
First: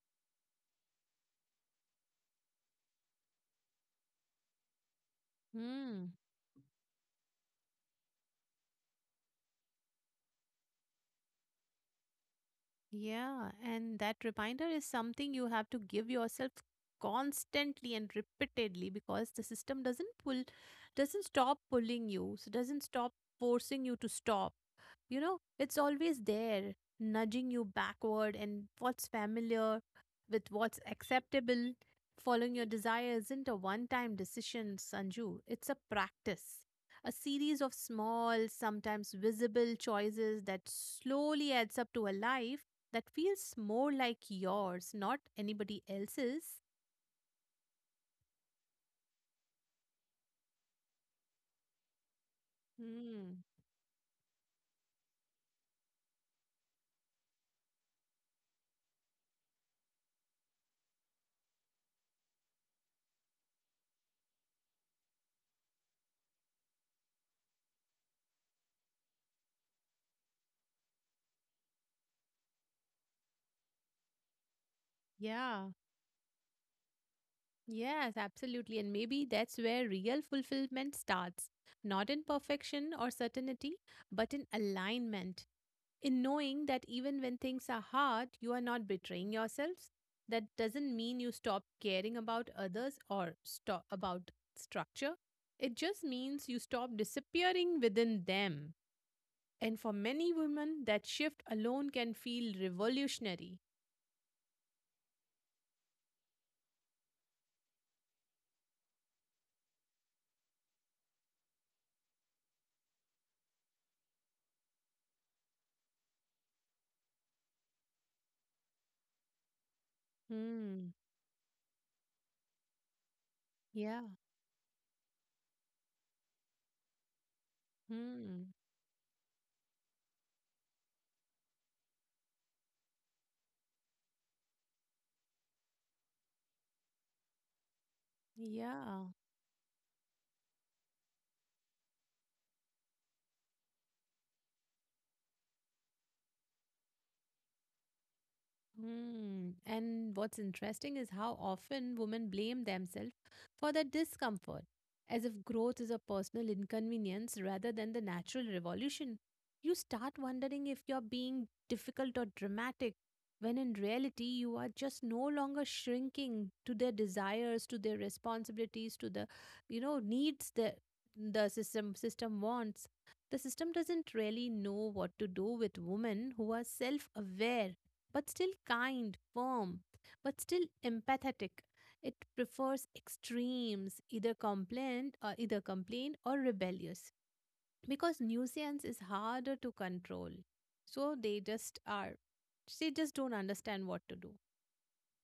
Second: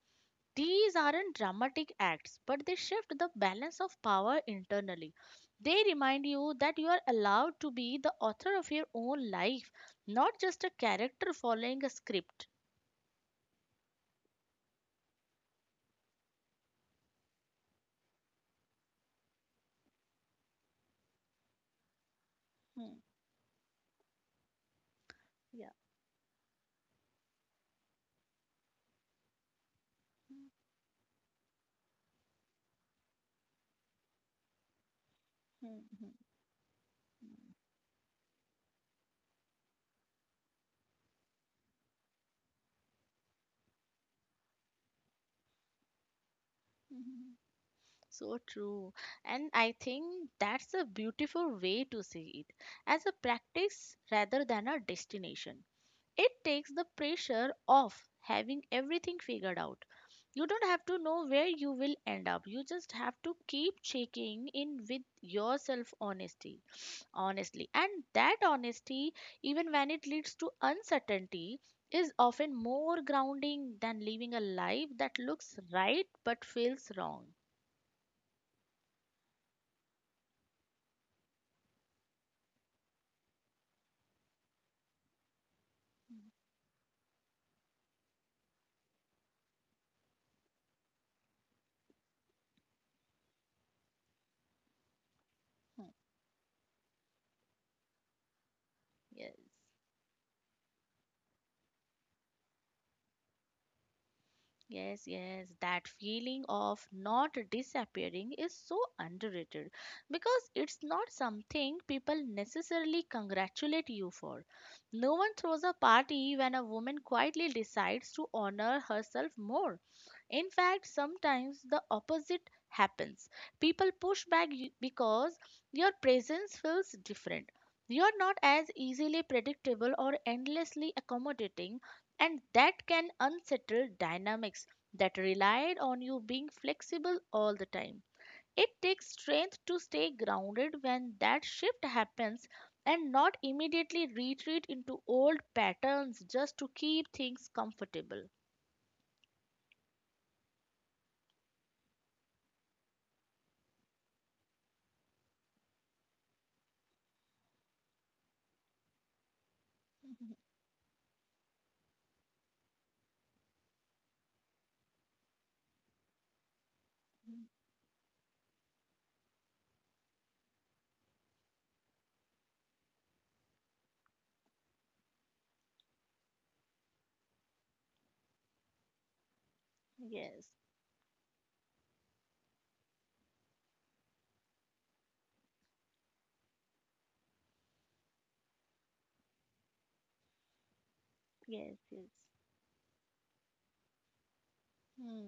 These aren't dramatic acts, but they shift the balance of power internally. They Hmm. remind you that you are allowed to be the author of your own life, not just a character following a script. Yeah, and that reminder is something you have to give yourself constantly and repeatedly because the system doesn't stop pulling you, so doesn't Hmm. stop forcing you to stop. You know, Yeah. it's always there, nudging you backward and what's familiar with Hmm. what's acceptable. Following your desire isn't a one time decision, Sanju. It's a Hmm, hmm, practice, a series of small, sometimes visible choices that slowly adds up to a life that feels more like yours, not anybody else's. hmm, hmm. So true. And I think that's a beautiful way to see it as a Hmm. practice rather than a destination. It takes the pressure off having everything figured out. You don't have to know where you will end up. You just have to keep checking in with yourself honestly. And that honesty, even when it leads to uncertainty, is often more grounding than living a life that looks Yeah. right but feels wrong. Yes, absolutely. And maybe that's where real fulfillment starts. Not in perfection or certainty, but in alignment. In knowing that even when things are hard, you are not betraying yourselves. That doesn't mean you stop caring about others or stop about structure. It Hmm, just means you stop disappearing within them. yes. And for many women, that shift alone can feel revolutionary. Yes, yes, that feeling of not disappearing is so underrated because it's not something people necessarily congratulate you for. No one throws a party when a woman quietly decides to honor herself more. In fact, Hmm. sometimes the opposite happens. People Yeah. push back because your presence feels different. You're not Hmm. as easily predictable or endlessly accommodating, and that can unsettle dynamics that relied on you being flexible all the time. It Yeah. takes strength to stay grounded when that shift happens and not immediately retreat into old patterns just to keep things comfortable. Hmm. And what's interesting is how often women blame themselves for that discomfort, as if growth is a personal inconvenience rather than the natural revolution. You start wondering if you're being difficult or dramatic, when in reality, you are just no longer shrinking to their desires, to their responsibilities, to the, you know, needs that the system wants. The system doesn't really know what to do with women who are self-aware but still kind, firm, but Yes, still empathetic. It prefers extremes, either complaint or rebellious, because nuisance is harder to control. So they yes, just yes. are, they just don't understand what to do. Hmm.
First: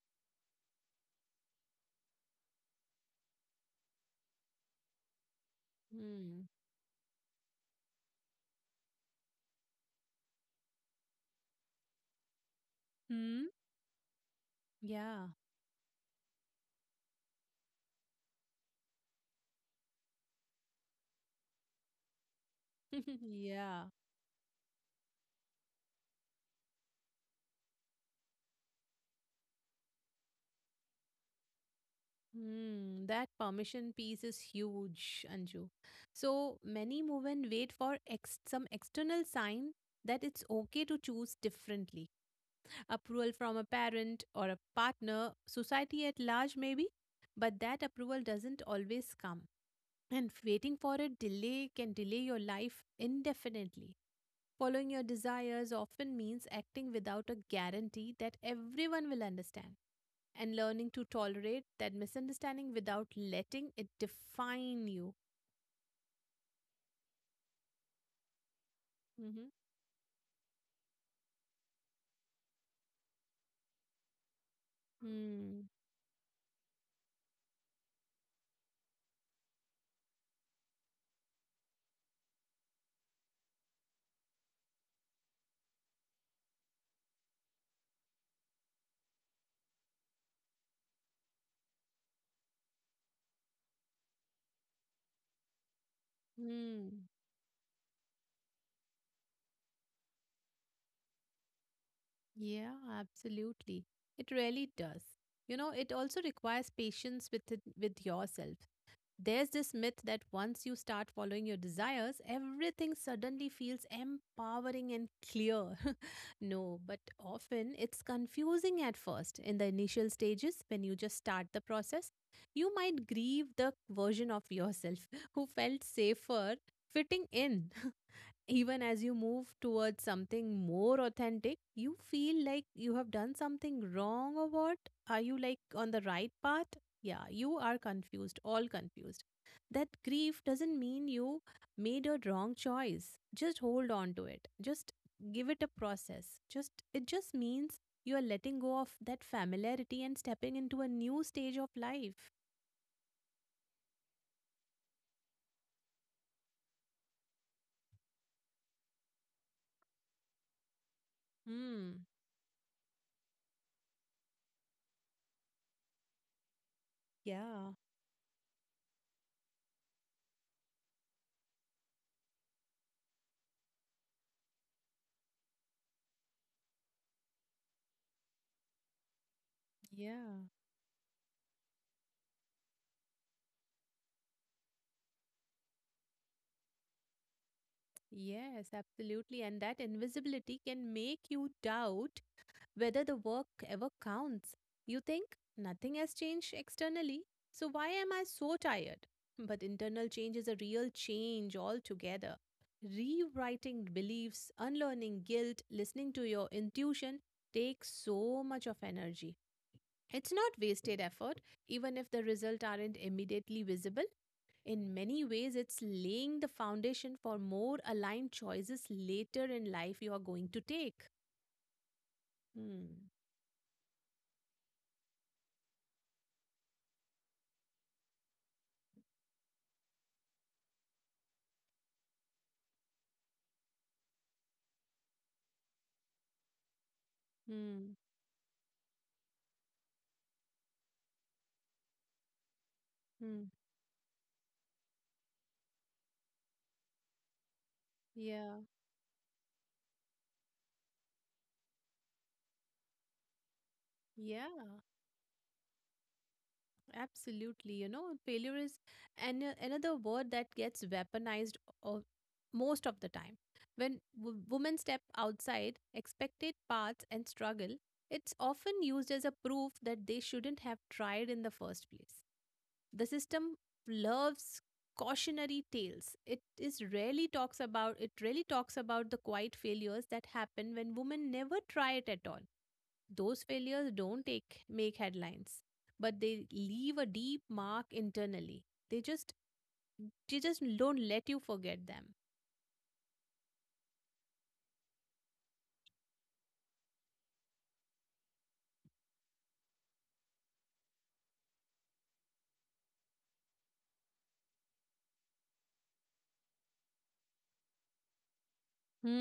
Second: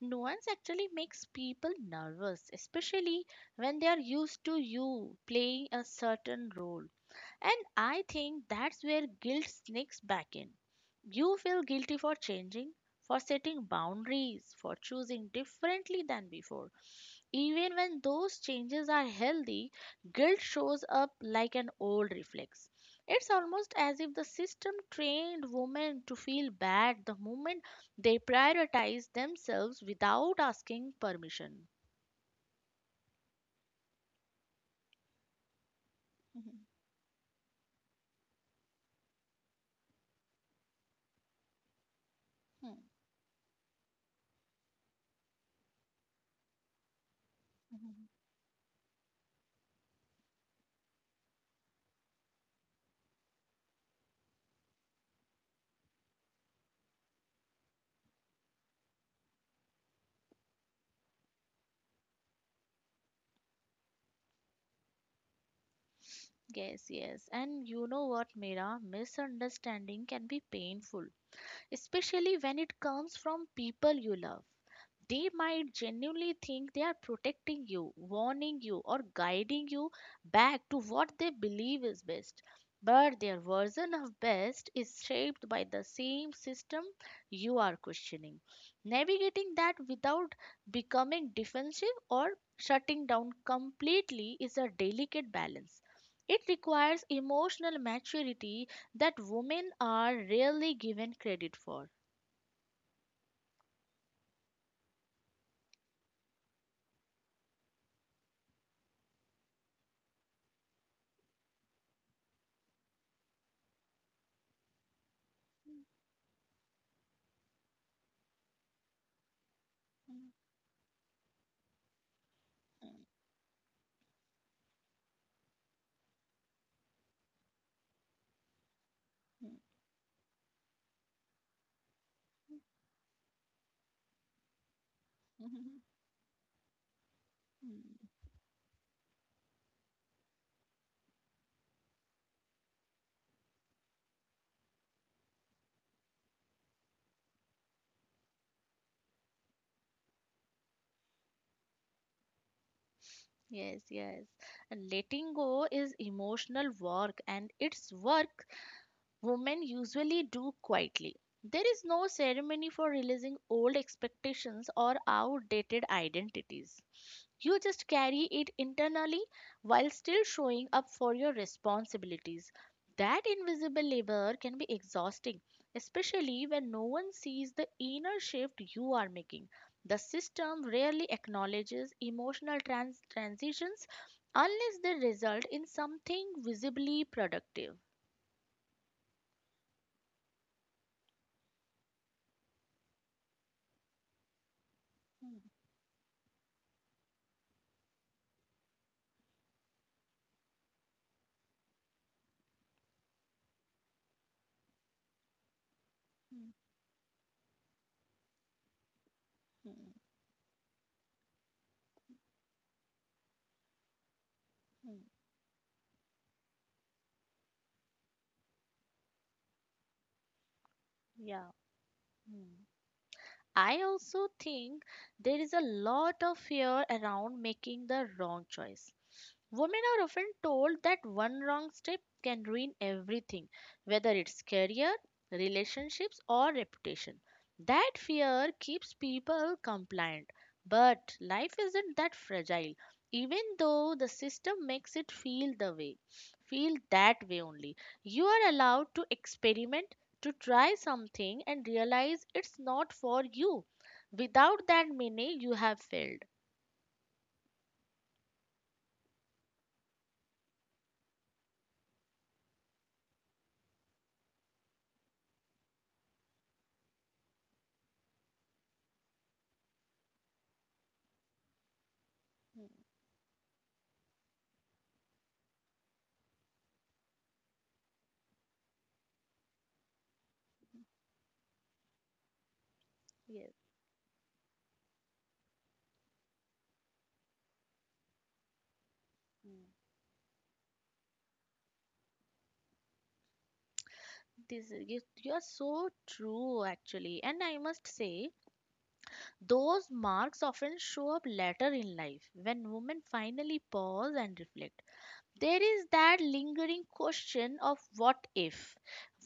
Nuance actually makes people nervous, especially when they are used to you playing a Hmm. certain role. And I think that's where guilt sneaks back in. You feel guilty for changing, for Hmm. setting boundaries, for Yeah. choosing differently than before. Even when those changes are healthy, guilt shows up like an old reflex. It's almost yeah. as if the system trained women to feel bad the moment they prioritize themselves without asking permission. Hmm. That permission piece is huge, Anju. So Mhm. many move and wait for some external sign that it's okay to choose differently, Hmm. approval from a parent or a partner, society at large, maybe. But that Mhm. approval doesn't always come. And waiting for it delay can delay your life indefinitely. Following your desires often means acting without a guarantee that everyone will understand, and learning to tolerate that misunderstanding without letting it define you. Yes, yes. And you know what, Mira? Misunderstanding can be painful, especially when it comes from people you love. They Mm-hmm. might genuinely think they are protecting you, warning you, or guiding you back to what they believe is best. But their version of best is shaped by the same system you are questioning. Navigating that without becoming defensive or shutting down completely is a delicate balance. It Mm-hmm. requires emotional maturity that women are rarely given credit for. Yeah, absolutely. It really does. You know, it also requires patience with it, with yourself. There's this myth that once you start following your desires, everything suddenly feels empowering and clear. No, but often it's confusing at first. In the initial stages, when you just start the process, you might grieve the version of yourself who felt safer fitting in, even as you move towards something more authentic. You feel like you have done something wrong, or what? Are you like on the right path? Yeah, you are Hmm, confused, all confused. That grief doesn't mean you made a wrong choice. Just hold on to it. Just give it a process. Just it just means you are letting go of that familiarity and stepping into a new stage of life. yes, yes. And letting go is emotional work and it's work women usually do quietly. There is Hmm. no ceremony for releasing old expectations or outdated identities. You Yeah. just carry it internally while still showing up for your responsibilities. That invisible labor can be exhausting, especially when no one sees the inner shift you are making. The Yeah. system rarely acknowledges emotional transitions unless they result in something visibly productive. Yes, absolutely. And that invisibility can make you doubt whether the work ever counts. You think Hmm. nothing has changed externally, so why am I so tired? But internal change is a real change altogether. Rewriting beliefs, unlearning guilt, listening to your intuition takes so much of energy. Mm, It's not wasted effort, even if the results aren't immediately visible. In mm, many ways, it's laying the foundation for more aligned choices later in life you are going to take. yeah. Mm. Hmm. I also think there is a lot of fear around making the wrong choice. Women are often told that one wrong step can ruin everything, whether it's career, relationships, or reputation. That Hmm. fear keeps people compliant. But life isn't that fragile, even Hmm. though the system makes it feel the way. Feel that way only. You are Yeah. allowed to experiment, to try something, and realize it's not for you. Without Yeah. that many, you have failed. Absolutely. You know, failure is another word that gets weaponized o- most of the time. When women step outside expected paths and struggle, it's often used as a proof that they shouldn't have tried in the first place. The system loves cautionary tales. It really talks about the quiet failures that happen when women never try it at all. Those Yes. failures don't take make headlines, but they leave a deep mark internally. They just they just don't let you forget them. This is, you're so true, actually. And I must say, those marks often show up later in life when women finally pause and reflect there is that lingering question of what if?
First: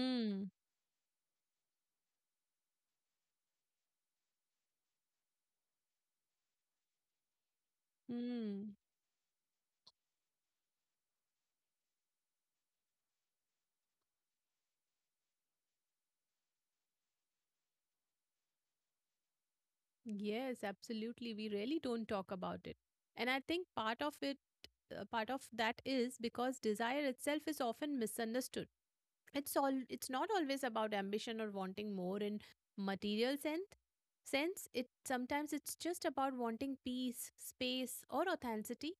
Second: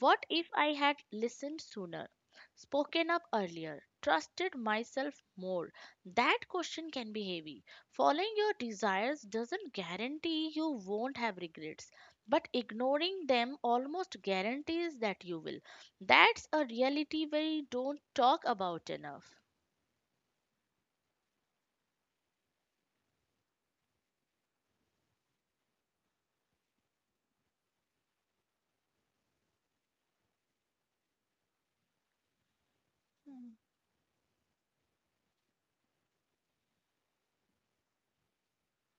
What if I had listened sooner, spoken up earlier, trusted myself more? That question can be heavy. Following your Hmm. desires doesn't guarantee you won't have regrets, but ignoring them almost guarantees that you will. That's a reality we don't talk about enough. Yes, absolutely. We really don't talk about it. And I think part of it, part of that is because desire itself is often misunderstood. It's all it's not always about ambition or wanting more in material Hmm. sense sense it Sometimes it's just about wanting peace, space, or authenticity,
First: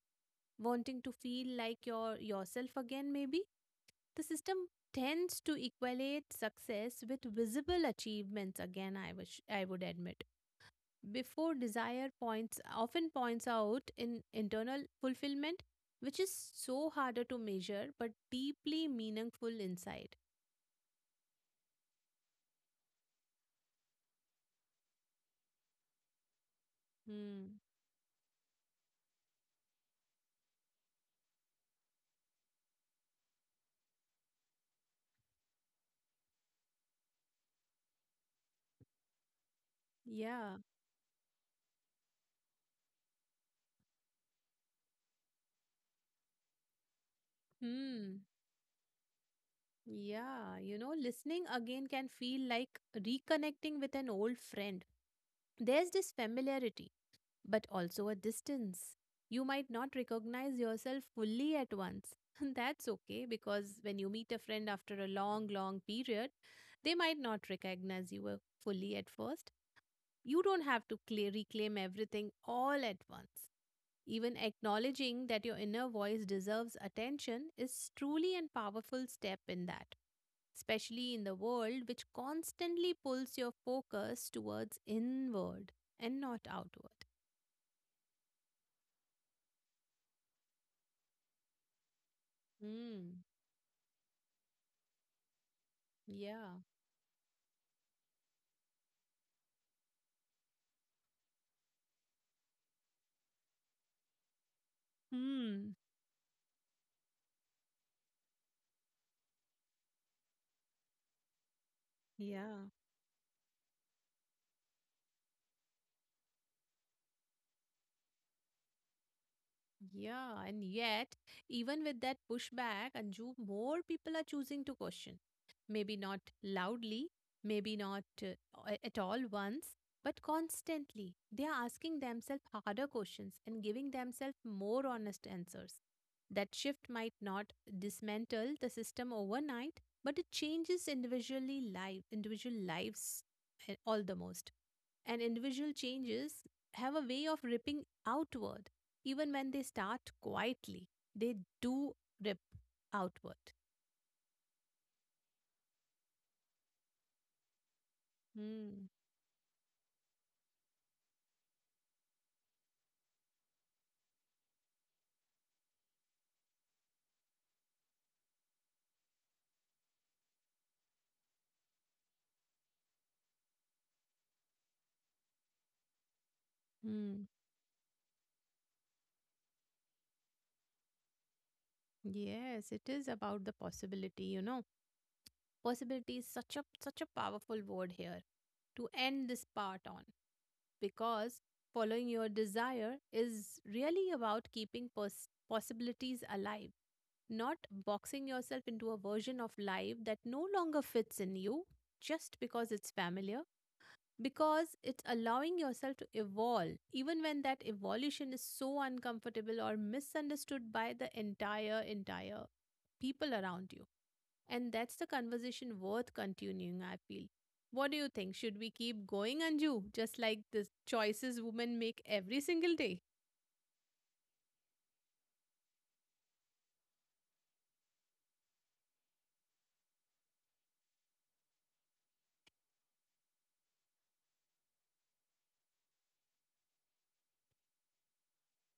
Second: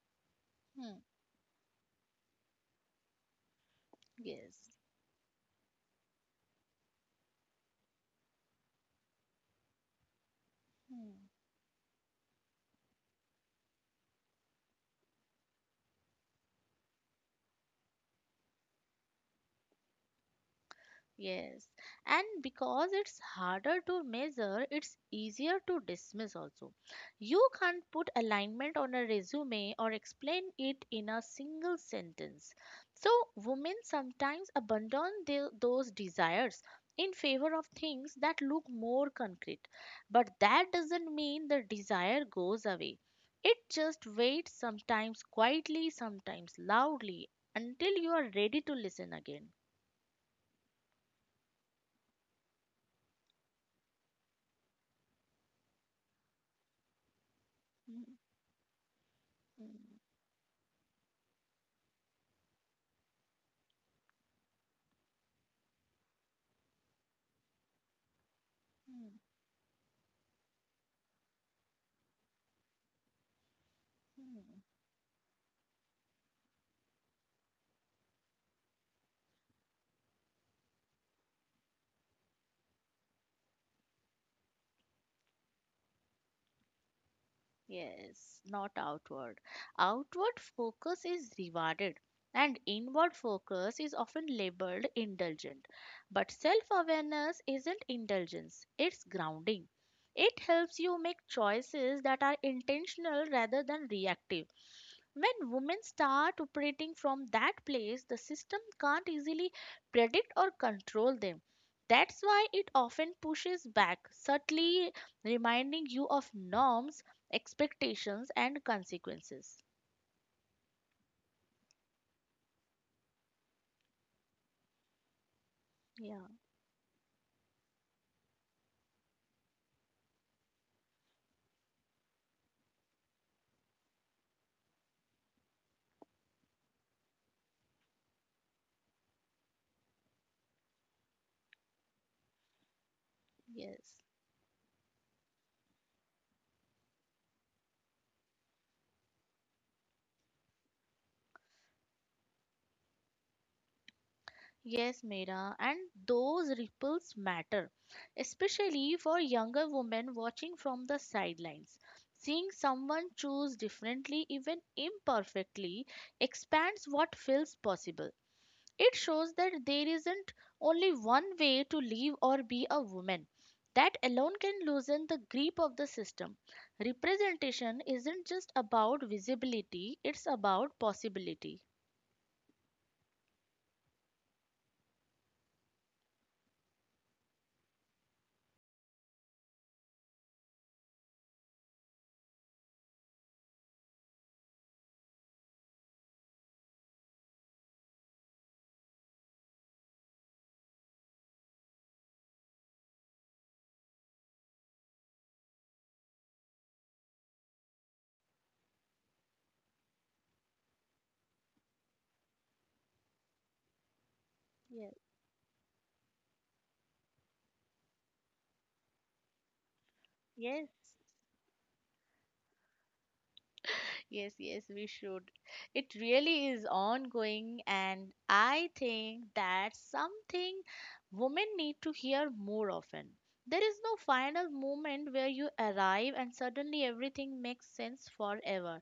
wanting Hmm, to feel like yourself again, maybe. The yes. system tends to equate success with visible achievements. Again, I wish I would admit, Hmm. before, desire points often points out in internal fulfillment, which is so harder to measure but deeply meaningful inside. Yes, and because it's harder to measure, it's easier to dismiss also. You hmm can't put alignment on a resume or explain it in a single sentence. So, women sometimes abandon those desires in favor of things that look more concrete. But Yeah. that doesn't mean the desire goes away. It just waits sometimes quietly, sometimes loudly, until you Hmm. are ready to listen again. Yeah. You know, listening again can feel like reconnecting with an old friend. There's this familiarity, but Mhm. also a distance. You might not recognize yourself fully at once. That's okay, because when you meet a friend after a long, long period, they might not recognize you fully at first. You don't have to reclaim everything all at once. Even Mhm. acknowledging that your inner voice deserves attention is truly a powerful step in that, especially in the world which constantly pulls your focus towards inward and not outward. Yes, not outward. Outward focus is rewarded, and inward Hmm. focus is often labeled indulgent. But Yeah. self awareness isn't indulgence, it's grounding. It helps you make choices that are intentional rather than reactive. When Hmm. women start operating from that place, the system can't easily predict or control them. That's why Yeah. it often pushes back, subtly reminding you of norms, expectations, and consequences. Yeah, and yet, even with that pushback, Anju, more people are choosing to question. Maybe not Yeah, loudly, maybe not at all once, but constantly. They are asking themselves harder questions and giving themselves more honest answers. That shift might not dismantle the system overnight, but it changes individual lives, yes. all the most, and individual changes have a way of ripping outward. Even when they start quietly, they do rip outward. Yes, Meera. And those ripples matter, Hmm. especially for younger women watching from the sidelines. Seeing someone choose differently, even imperfectly, expands what feels possible. It shows that there isn't only one way to live or be a woman. That alone can loosen the grip of the system. Hmm. Representation isn't just about visibility, it's about possibility. Yes, it is about the possibility, you know. Possibility is such a powerful word here to end this part on, because following your desire is really about keeping possibilities alive, not boxing yourself into a version of life that no longer fits in you just because it's familiar, because it's allowing yourself to evolve, even when that evolution is so uncomfortable or misunderstood by the entire people around you. And Yes, that's the conversation worth continuing, I feel. What do you think? Should we keep going, Anju? Just like yes, the choices women make every single day? yes, yes, we should. It really is ongoing, and I think that's something women need to hear more often. There is no final moment where you arrive and suddenly everything makes sense forever.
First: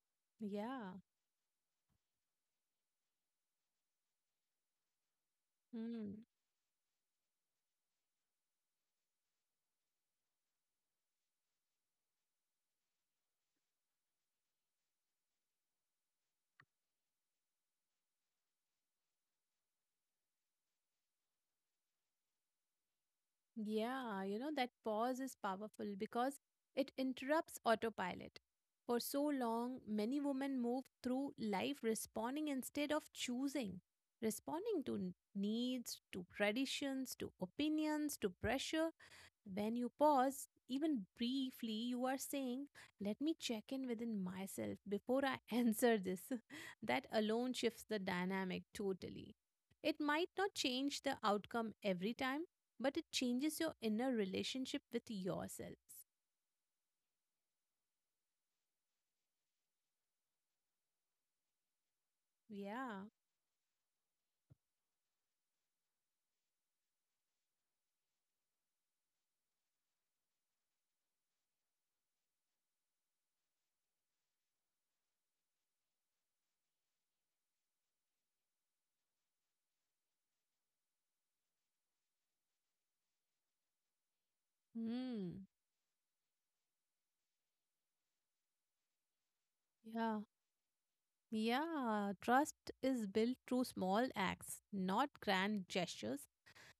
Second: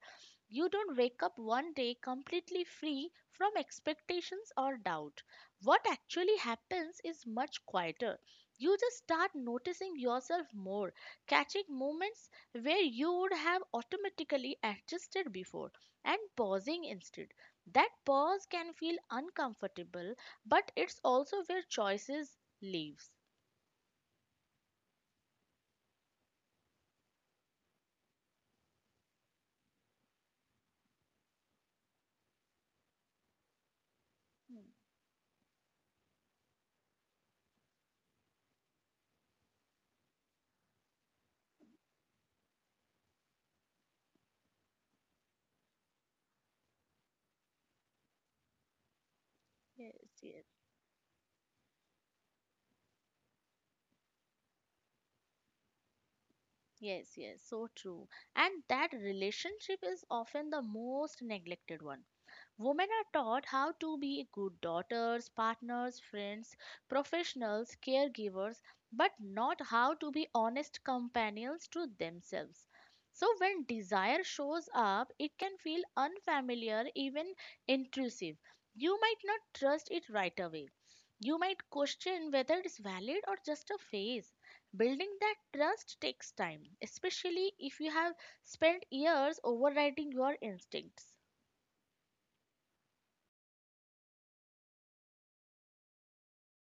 You Yeah. don't wake up one day completely free from expectations or doubt. What actually happens is much quieter. You just start noticing yourself more, catching moments where you would have automatically adjusted before and pausing instead. That pause can feel uncomfortable, but it's also where choices lives. Yeah, you know, that pause is powerful because it interrupts autopilot. For so long, many women move through life responding instead of choosing, responding to needs, to traditions, to opinions, to pressure. When you pause, even briefly, you are saying, "Let me check in within myself before I answer this." That alone shifts the dynamic totally. It Yes, might yes. not change the outcome every time, but it changes your inner relationship with yourself. Yes, yes, so true. And that relationship is often the most neglected one. Women Yeah. are taught how to be good daughters, partners, friends, professionals, caregivers, but not how to be honest companions to themselves. So, when desire shows up, it can feel unfamiliar, even intrusive. You might not trust it right away. You might question whether it's valid or just a phase. Building that Hmm. trust takes time, especially if you have spent years overriding Yeah. your instincts. Yeah. Trust is built through small acts, not grand gestures.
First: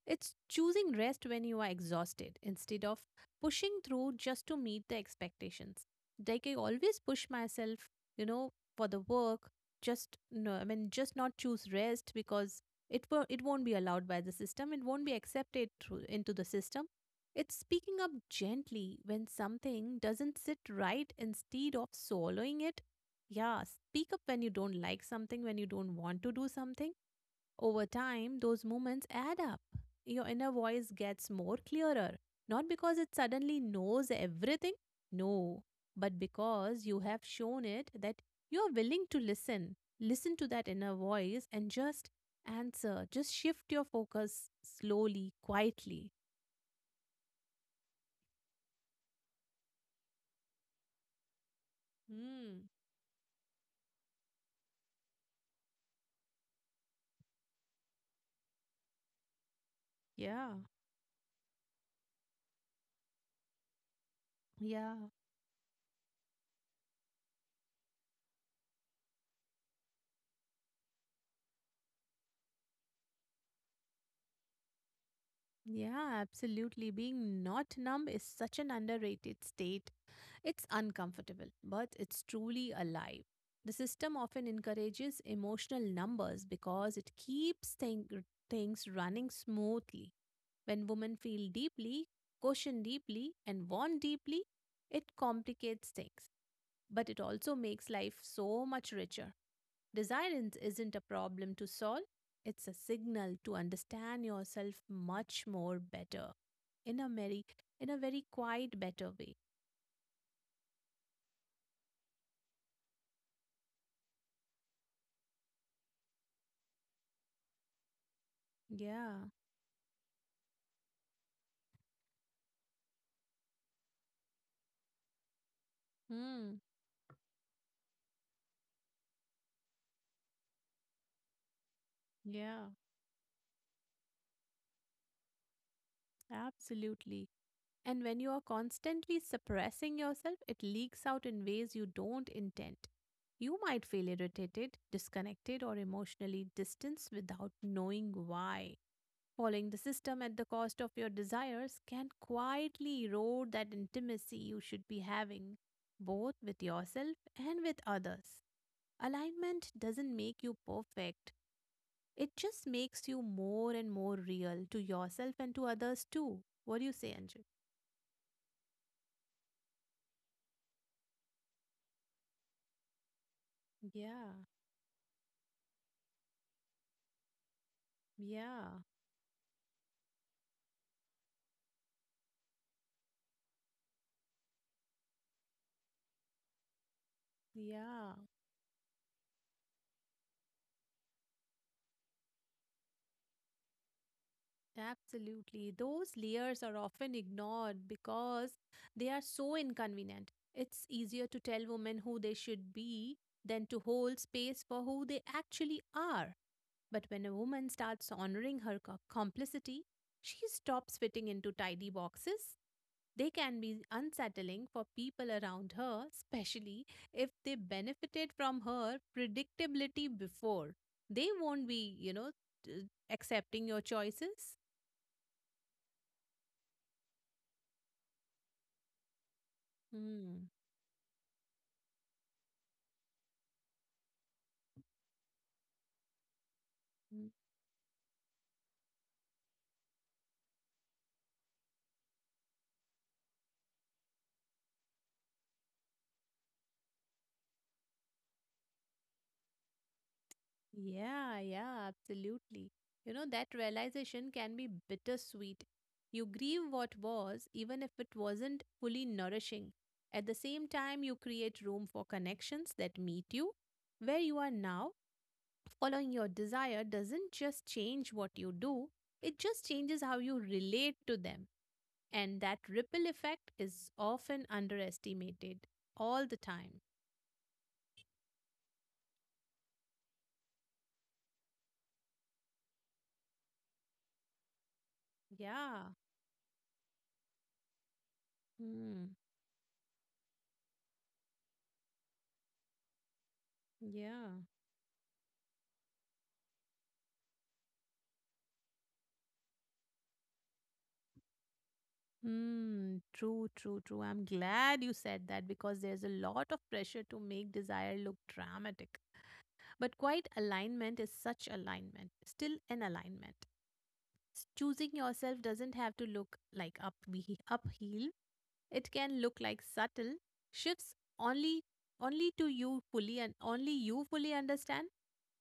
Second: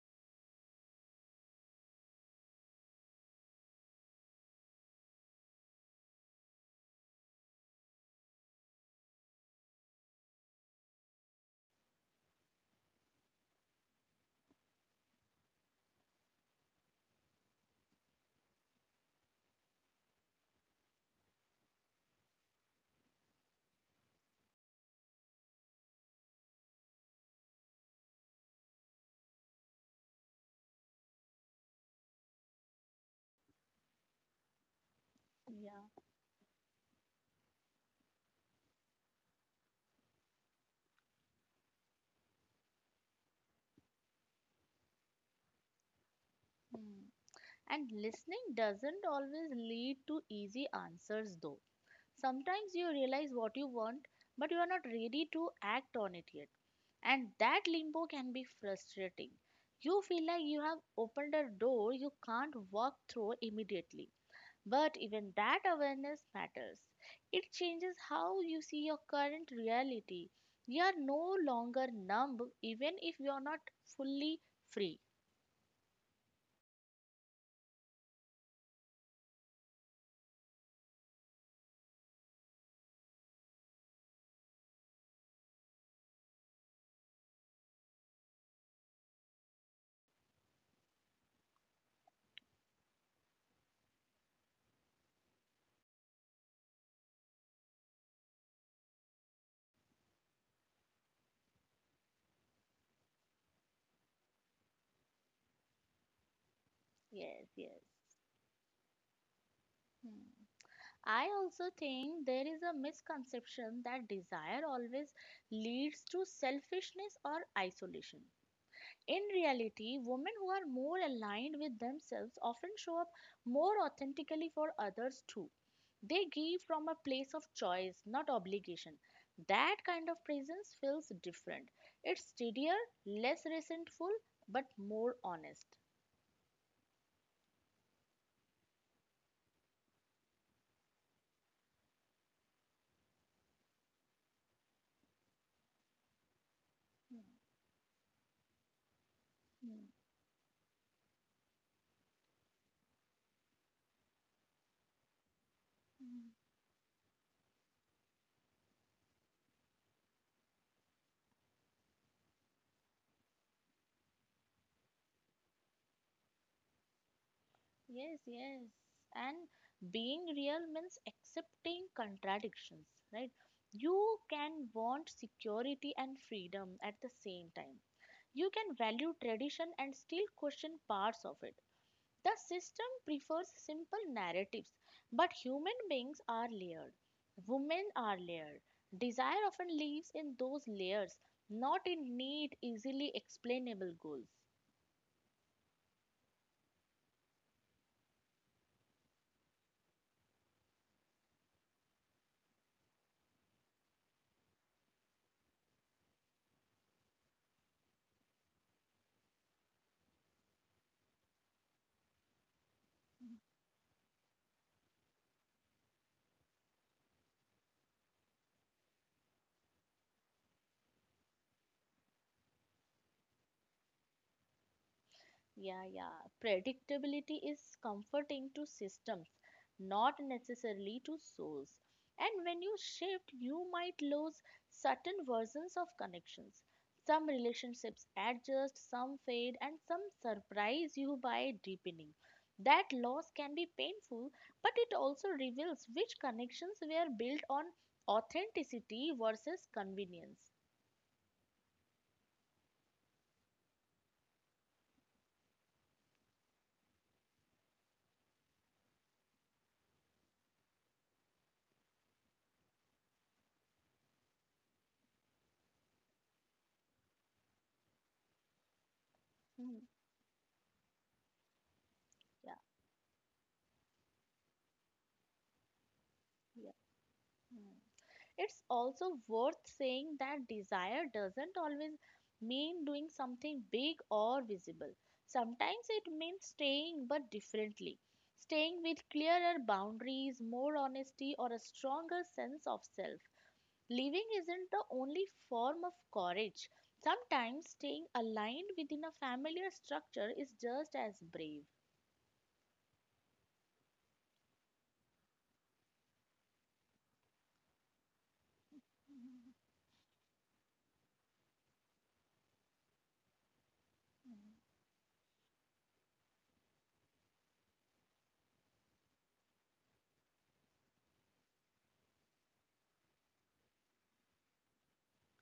It's choosing rest when you are exhausted instead of pushing through just to meet the expectations. Like, I always push myself, you know, for the work. Just no, I mean, just not choose rest because it won't be allowed by the system. It won't be accepted through into the system. It's speaking up gently when something doesn't sit right instead of swallowing it. Yeah, speak up when you don't like something, when you don't want to do something. Over time, those moments add up. Your inner voice gets more clearer, not because it suddenly knows everything, no, Yeah. but because you have shown it that you are willing to listen. Listen to that inner voice and just answer, just shift your focus slowly, quietly. Hmm. And listening doesn't always lead to easy answers, though. Hmm. Sometimes you realize what you want, but you are not ready to act on it yet. And that limbo can be frustrating. You feel like Yeah. you have opened a door you can't walk through immediately. Yeah. But even that awareness matters. It changes how you see your current reality. You are no longer numb, even if you are not fully free. Yeah, absolutely. Being not numb is such an underrated state. It's uncomfortable, but it's truly alive. The system often encourages emotional numbers because it keeps things running smoothly. When women feel deeply, question deeply, and want deeply, it complicates things, but it also makes life so much richer. Desire isn't a problem to solve, it's a signal to understand yourself much more better in a Yes, yes. Very quiet better way. Hmm. I also think there is a misconception that desire always leads to selfishness or isolation. In Yeah. reality, women who are more aligned with themselves often show up more authentically for others too. They give Hmm. from a place of choice, not obligation. That kind of presence feels different. It's Yeah, steadier, less resentful, but more honest. absolutely. And when you are constantly suppressing yourself, it leaks out in ways you don't intend. You might feel irritated, disconnected, or emotionally distanced Hmm. without knowing why. Following the system at the cost of your desires can quietly erode that intimacy you should be having, Hmm. both with yourself and with others. Alignment doesn't make you perfect, it just makes you more and more real to yourself and to others too. What do you say, Anju? Yes, yes. And being real means accepting contradictions, right? You Yeah, can want security and freedom at the same time. You can yeah, value tradition and still question parts of it. The system prefers simple narratives, but human beings are layered. Women yeah. are layered. Desire often lives in those layers, not in neat, easily explainable goals. Absolutely. Those layers are often ignored because they are so inconvenient. It's easier to tell women who they should be than to hold space for who they actually are. But when a woman starts honoring her complicity, she stops fitting into tidy boxes. They can be unsettling for people around her, especially if they benefited from her predictability before. They won't be, you know, accepting your choices. Yeah, yeah. Predictability is comforting to systems, not Mm, necessarily to souls. And when you shift, you might lose certain versions of connections. Some mm. relationships adjust, some fade, and some surprise you by deepening. That loss can be painful, but it also reveals which connections were built on authenticity versus convenience. Yeah, Absolutely. You know, that realization can be bittersweet. You grieve what was, even if it wasn't fully nourishing. At the same time, you create room for connections that meet you where you are now. Following your desire doesn't just change what you do, it just Hmm, changes how you relate to them. And yeah, that ripple effect is often underestimated all the yeah. time. Hmm. It's also worth saying that desire doesn't always mean doing something big or visible. Sometimes Yeah. it means staying but differently. Staying with Mm, clearer boundaries, more honesty, or a stronger sense of self. yeah. Living isn't the only form of courage. Sometimes staying aligned within a familiar structure is just as brave. Hmm. True, true, true. I'm glad you said that because there's a lot of pressure to make desire look dramatic. Mhm, But quite alignment is such alignment, still an alignment. Mhm. Choosing yourself doesn't have to look like up uphill. It can look like subtle shifts only, only to you fully, and only you fully understand.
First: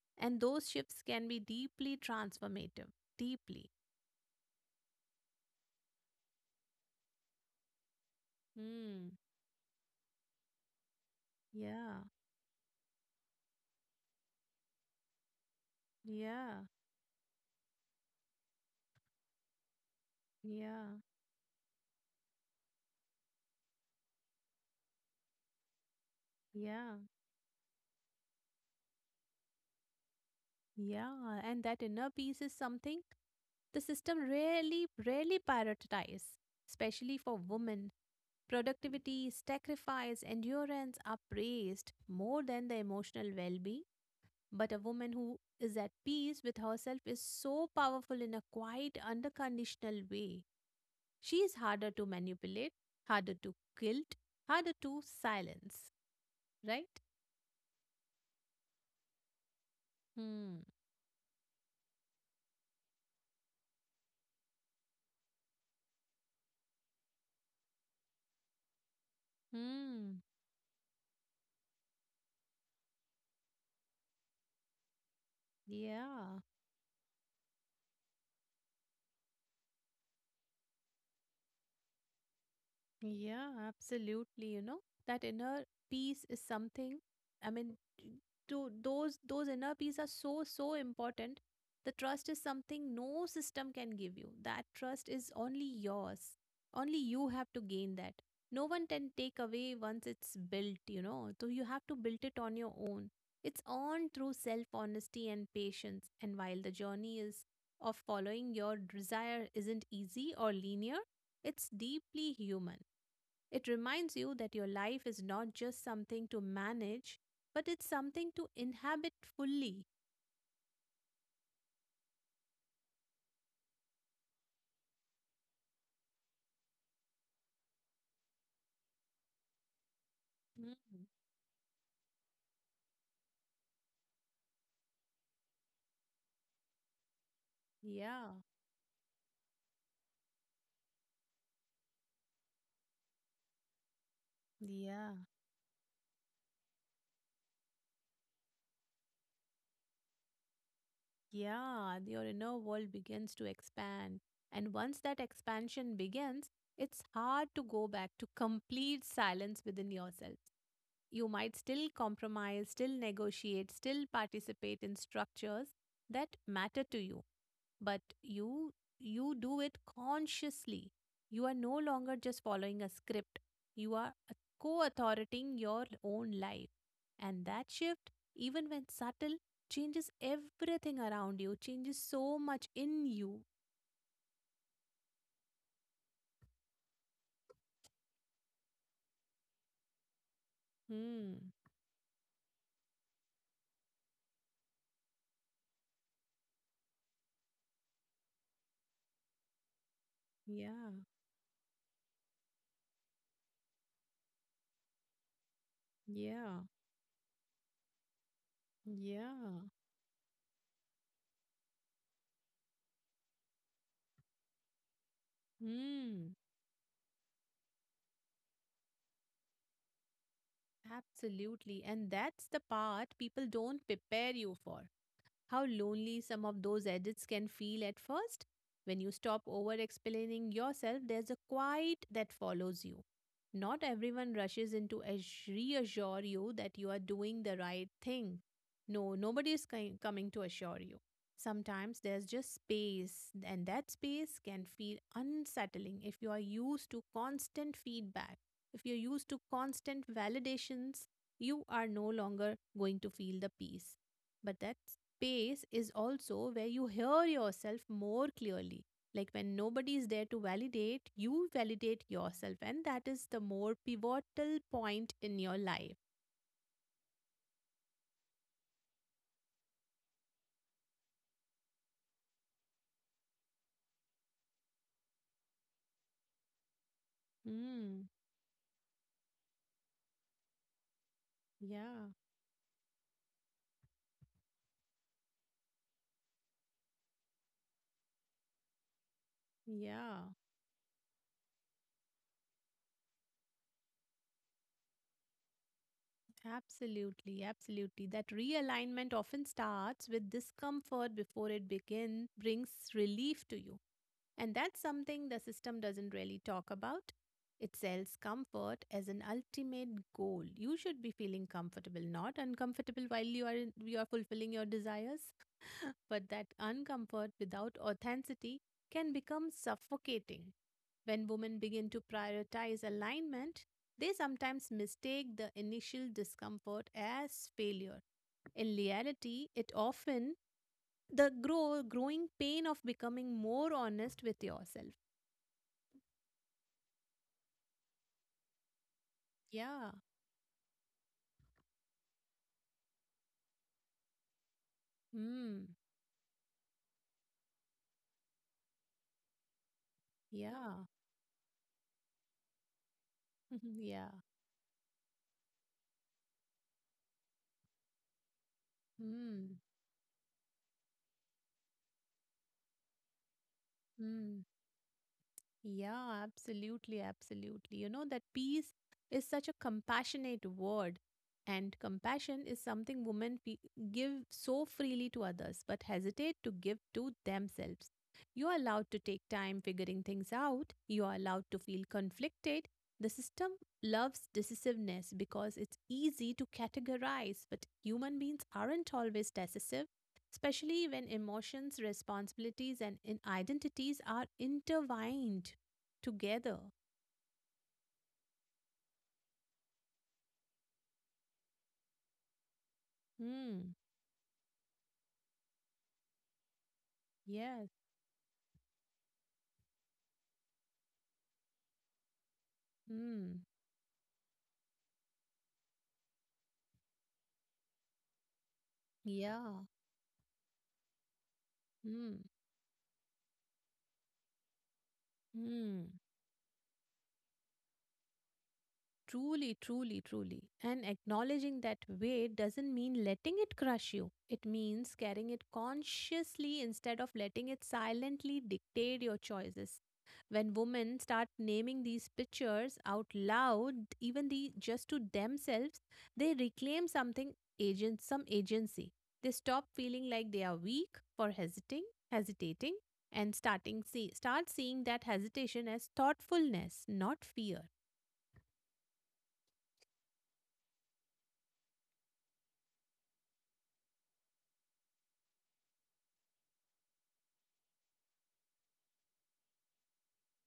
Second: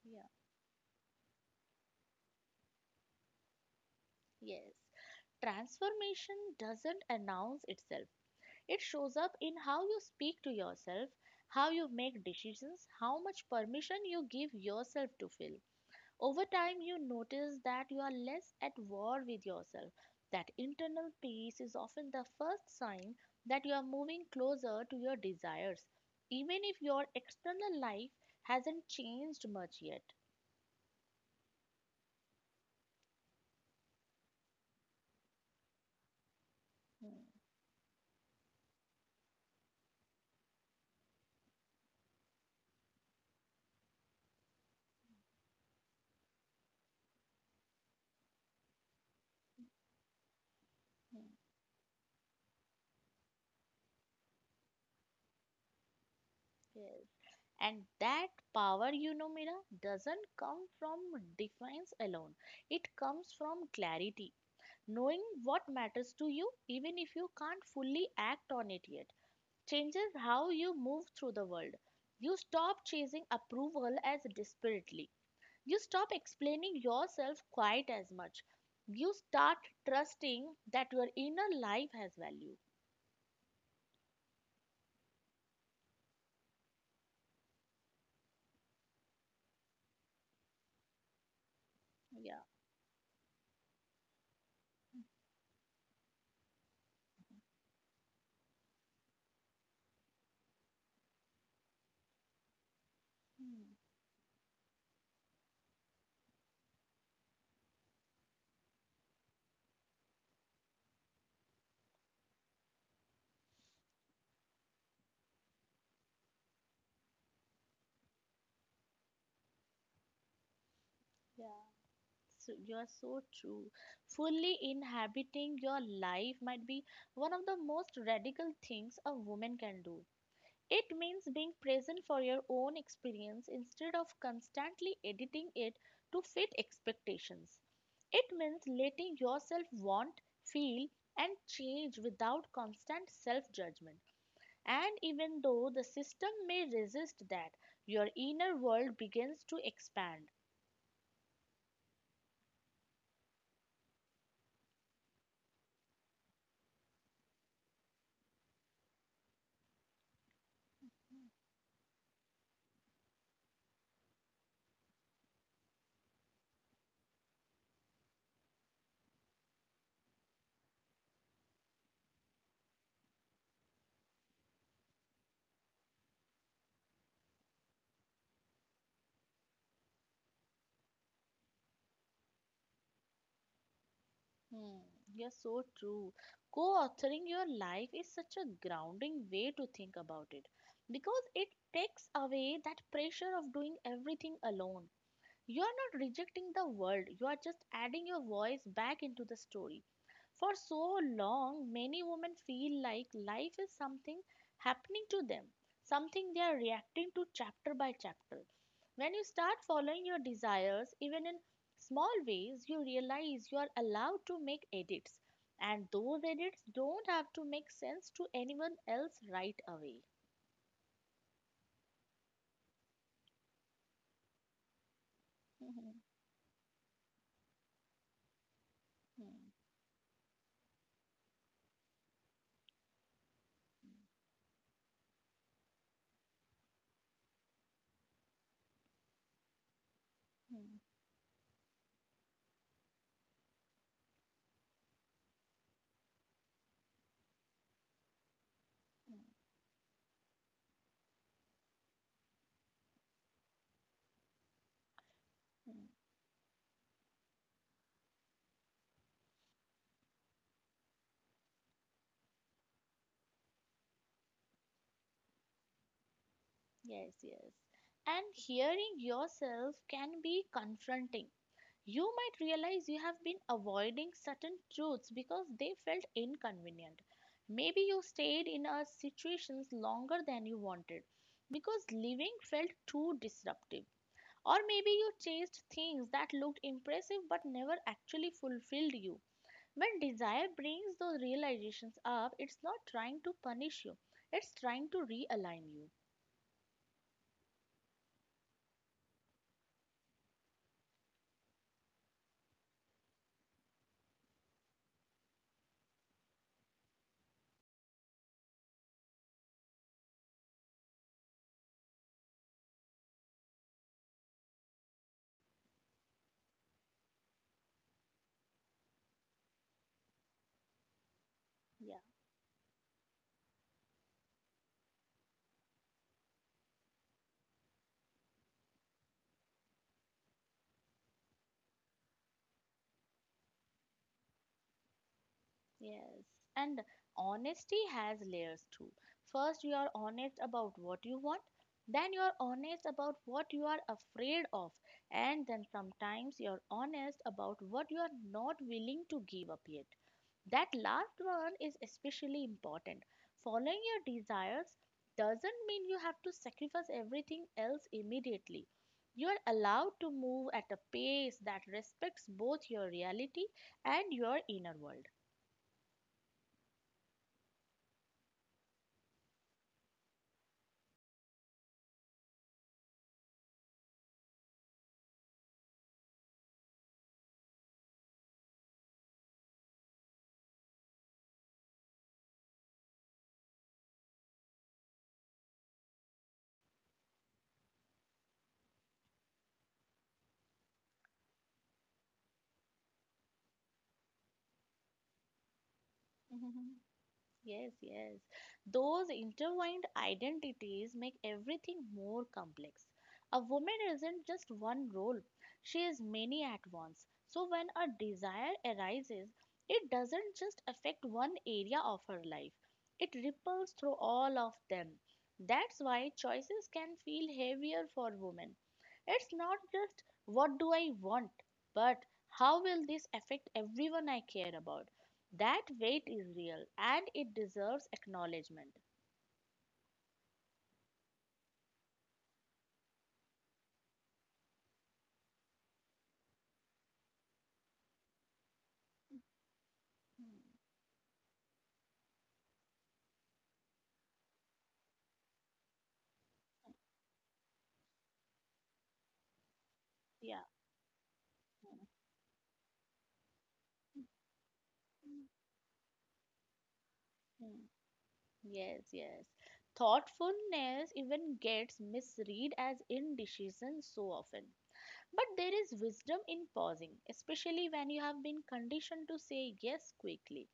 Yeah. And those shifts can be deeply transformative. Deeply. Yes. Transformation doesn't announce itself. It Hmm. shows up in how you speak to yourself, how you Yeah. make decisions, how much permission you give yourself to feel. Over Yeah. time, you notice that you are less at war with yourself. That Yeah. internal peace is often the first sign that you are moving closer to your desires, even if Yeah. your external life hasn't changed much yet. Yeah, and that inner peace is something the system rarely, rarely prioritizes, Hmm, especially for women. Productivity, sacrifice, endurance are praised more than the emotional well being. But a woman who is at peace with herself is so powerful in a quiet, unconditional way. hmm, She is harder to manipulate, harder to guilt, harder to silence. Right? yes. And that power, you know, Mira, doesn't Hmm. come from defiance alone. It comes from clarity. Knowing what matters to you, even if you can't fully act on it yet, changes Hmm. how you move through the world. You stop chasing approval as desperately. You stop Yeah. explaining yourself quite as much. You start trusting that your inner life has value. Yeah, absolutely. You know, that inner peace is something, I mean, to those inner peace are so, so important. The trust is Yeah. something no system can give you. That trust is only yours. Only you have to gain that. No one can take away once it's built, you know. So you have to build it on your own. It's Mhm. earned through self-honesty and patience. And while the journey is of following your desire isn't easy or linear, it's deeply human. It reminds you that your life is not just something to manage, but it's something to inhabit fully. Yeah. So you are so true. Fully inhabiting your life might be one of the most radical things a woman can do. It Mm, means being present for your own experience instead of constantly editing it to fit expectations. It Yeah, means letting yourself want, feel, and change without constant self judgment. And yeah, even though the system may resist that, your inner world begins to expand. yeah. Your inner world begins to expand. And once that expansion begins, it's hard to go back to complete silence within yourself. You might still compromise, still negotiate, still participate in structures that matter to you, but you do it consciously. You are no longer just following a script. You are co-authoring your own life. And that shift, even when subtle, changes everything around you, changes so much in you. Hmm, you're so true. Co authoring your life is such a grounding way to think about it because it Hmm. takes away that pressure of doing everything alone. You are not rejecting the world, you are just adding your voice back into the story. For Yeah. so long, many women feel like life is something happening to them, something they are Yeah. reacting to chapter by chapter. When you start Yeah. following your desires, even in small ways, you realize you are allowed to make edits, and those Hmm. edits don't have to make sense to anyone else right away. Absolutely. And that's the part people don't prepare you for, how lonely some of those edits can feel at first. When you stop over explaining yourself, there's a quiet that follows you. Not everyone rushes into reassure you that you are doing the right thing. No, nobody is coming to assure you. Sometimes there's just space, and that space can feel unsettling if you are used to constant feedback. If you're used to constant validations, you are no longer going to feel the peace. But that space is also where you hear yourself more clearly. Like when nobody is there to validate, you validate yourself. And that is the more pivotal point in your life. Yes, yes. And hearing yourself can be confronting. You might realize you have been avoiding certain truths because they felt inconvenient. Maybe you Hmm. stayed in a situations longer than you wanted because Yeah. living felt too disruptive. Or maybe you chased things that looked impressive but never actually fulfilled you. When Yeah. desire brings those realizations up, it's not trying to punish you, it's trying to realign you. Absolutely, absolutely. That realignment often starts with discomfort before it begin brings relief to you. And that's something the system doesn't really talk about. It sells comfort as an ultimate goal. You should be feeling comfortable, not uncomfortable while you are in, you are fulfilling your desires. But that uncomfort without authenticity can become suffocating. When women begin to prioritize alignment, they sometimes mistake the initial discomfort as failure. In reality, it often the growing pain of becoming more honest with yourself. Yes, and honesty has layers too. First, you are Yeah. honest about what you want, then, you are honest about what you are afraid of, and then Hmm. sometimes you're honest about what you are not willing to give up yet. That Yeah. last one is especially important. Following yeah. your desires doesn't mean you have to sacrifice everything else immediately. You are Hmm. allowed to move at a pace that respects both your reality and your Hmm. inner world. Yeah, absolutely, absolutely. You know, that peace is such a compassionate word, and compassion is something women give so freely to others but hesitate to give to themselves. You are allowed to take time figuring things out, you are allowed to feel conflicted. The system loves decisiveness because it's easy to categorize, but human beings aren't always decisive, especially when emotions, responsibilities, and identities are intertwined together. Yes, yes. Those intertwined identities make everything more complex. A woman Hmm. isn't just one role, she is many at once. So, when Yes. a desire arises, it doesn't just affect one area of her life, it Hmm. ripples through all of them. That's why choices can feel heavier for women. It's not Yeah. just what do I want, but Hmm. how will this affect everyone I care about? That Hmm. weight is real and it deserves acknowledgement. Truly, truly, truly. And acknowledging that weight doesn't mean letting it crush you. It means carrying it consciously instead of letting it silently dictate your choices. Hmm. When women start naming these pictures out loud, even the just to themselves, they reclaim some agency. They stop feeling like Yeah. they are weak for hesitating, and starting see start seeing that hesitation as thoughtfulness, not Mm. fear. Yes, yes. Thoughtfulness even gets misread as indecision so often. But there is wisdom in pausing, especially when you have been conditioned to say yes quickly.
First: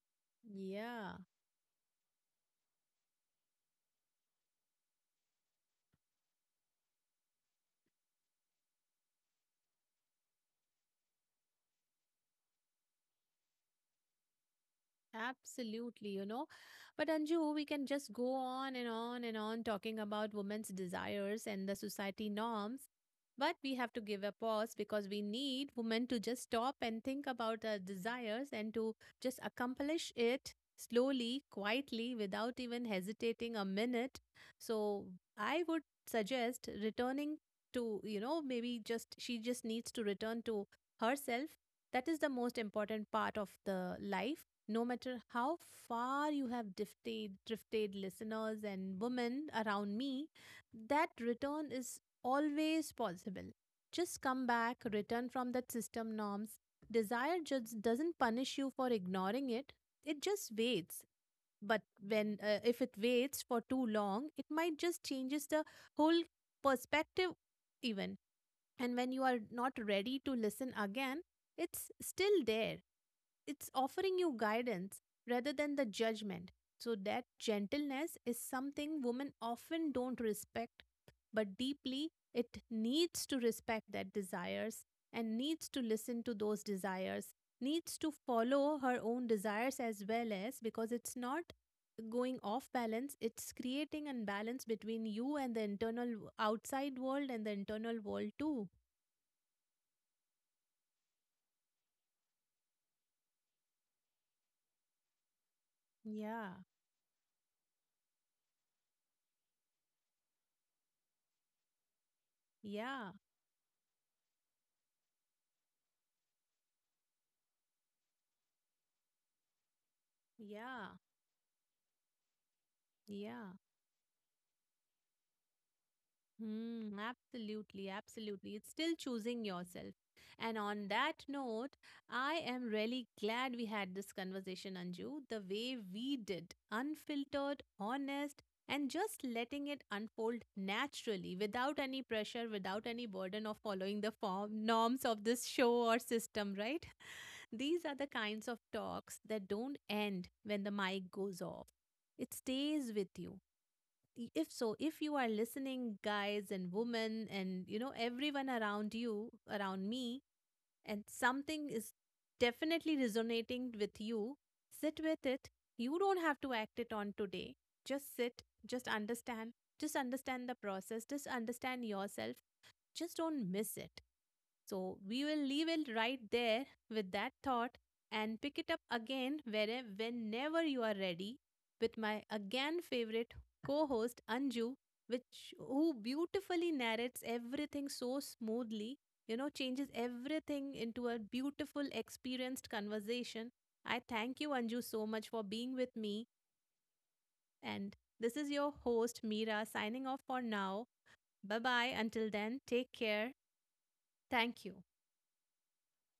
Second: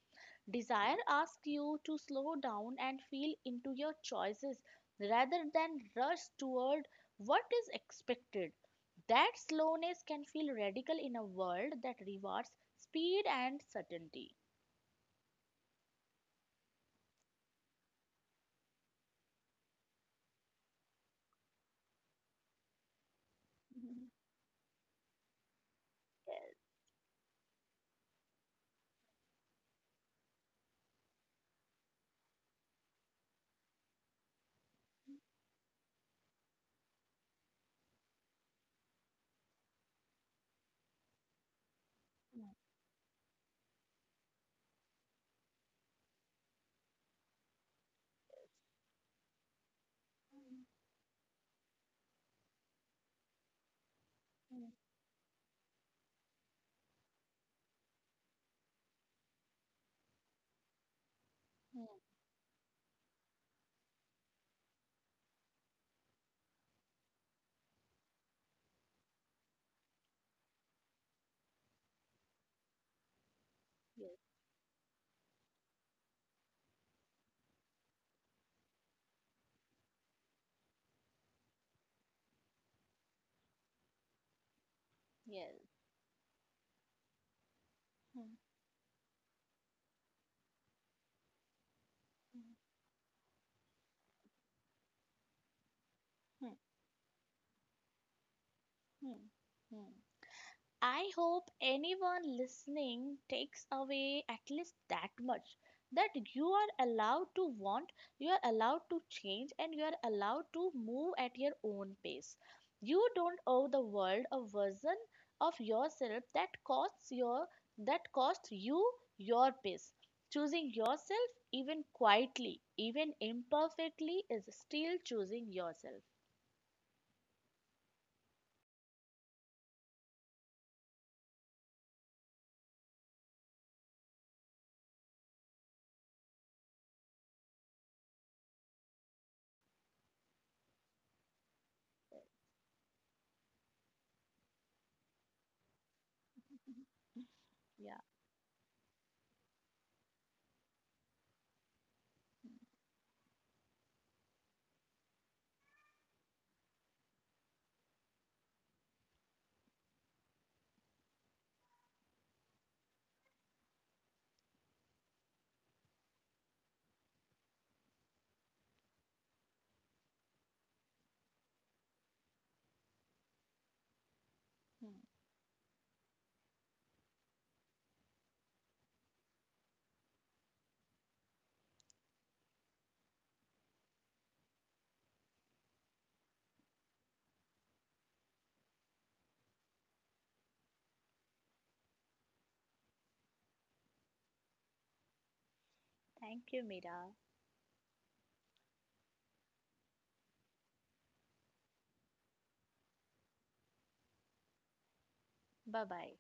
Desire Yeah. asks you to slow down and feel into your choices rather than rush toward what is expected. That slowness can feel radical in a world that rewards speed and certainty. Absolutely, you know. But Anju, we can just go on and on and on talking about women's desires and the society norms. But we have to Mhm. give a pause because we need women to just Yes. stop and think about their desires and to just accomplish it slowly, quietly, without even hesitating a minute. So I would suggest returning to, you know, maybe just she just needs to return to herself. That is the Yeah. most important part of the life, no matter how far you have drifted listeners and women around me, Hmm. that return is always possible. Just come back, return from that system norms. Desire just doesn't punish you for ignoring it, it just waits. But when if it waits for too long, it might just changes the whole perspective even. And when you are not ready to listen again, it's still there, it's Yes. offering you guidance rather than the judgment. So that gentleness is something women often don't respect, but deeply it needs to respect that desires and needs Yes. to listen to those desires, needs to Hmm. follow her own desires as well, as because it's not going off balance, it's creating imbalance between you and the internal Hmm. outside world and the internal world too. Hmm. Hmm. I hope anyone listening takes away at least that much that you Yeah, are allowed to want, you are allowed to change, and you are allowed to move at your own pace. You yeah, don't owe the world a version of yourself that costs you your pace. Choosing yeah, yourself even quietly, even yeah. imperfectly is still choosing yourself. Hmm, absolutely, absolutely. It's still choosing yourself. And on that note, I am really glad we had this conversation, Anju, the way we did, unfiltered, honest, and just letting it unfold naturally without any pressure, without any burden of following the form, norms of this show or system, right? These are Yeah. the kinds of talks that don't end when the mic goes off. It stays with you. If so, if you are listening guys and women, and you know everyone around you around me, and something is definitely resonating with you, sit with it, you don't have to act it on today, just sit, just understand, just understand the process, just understand yourself, just don't miss it. So Hmm. we will leave it right there with that thought and pick it up again where, whenever you are ready, with my again favorite co-host Anju, which who beautifully narrates everything so smoothly, you know, changes everything into a beautiful experienced conversation. I thank you Anju so much for being with me, Thank you, Mira. and this is your host Meera signing off for now. Bye bye, until then take care. Thank you. Bye bye.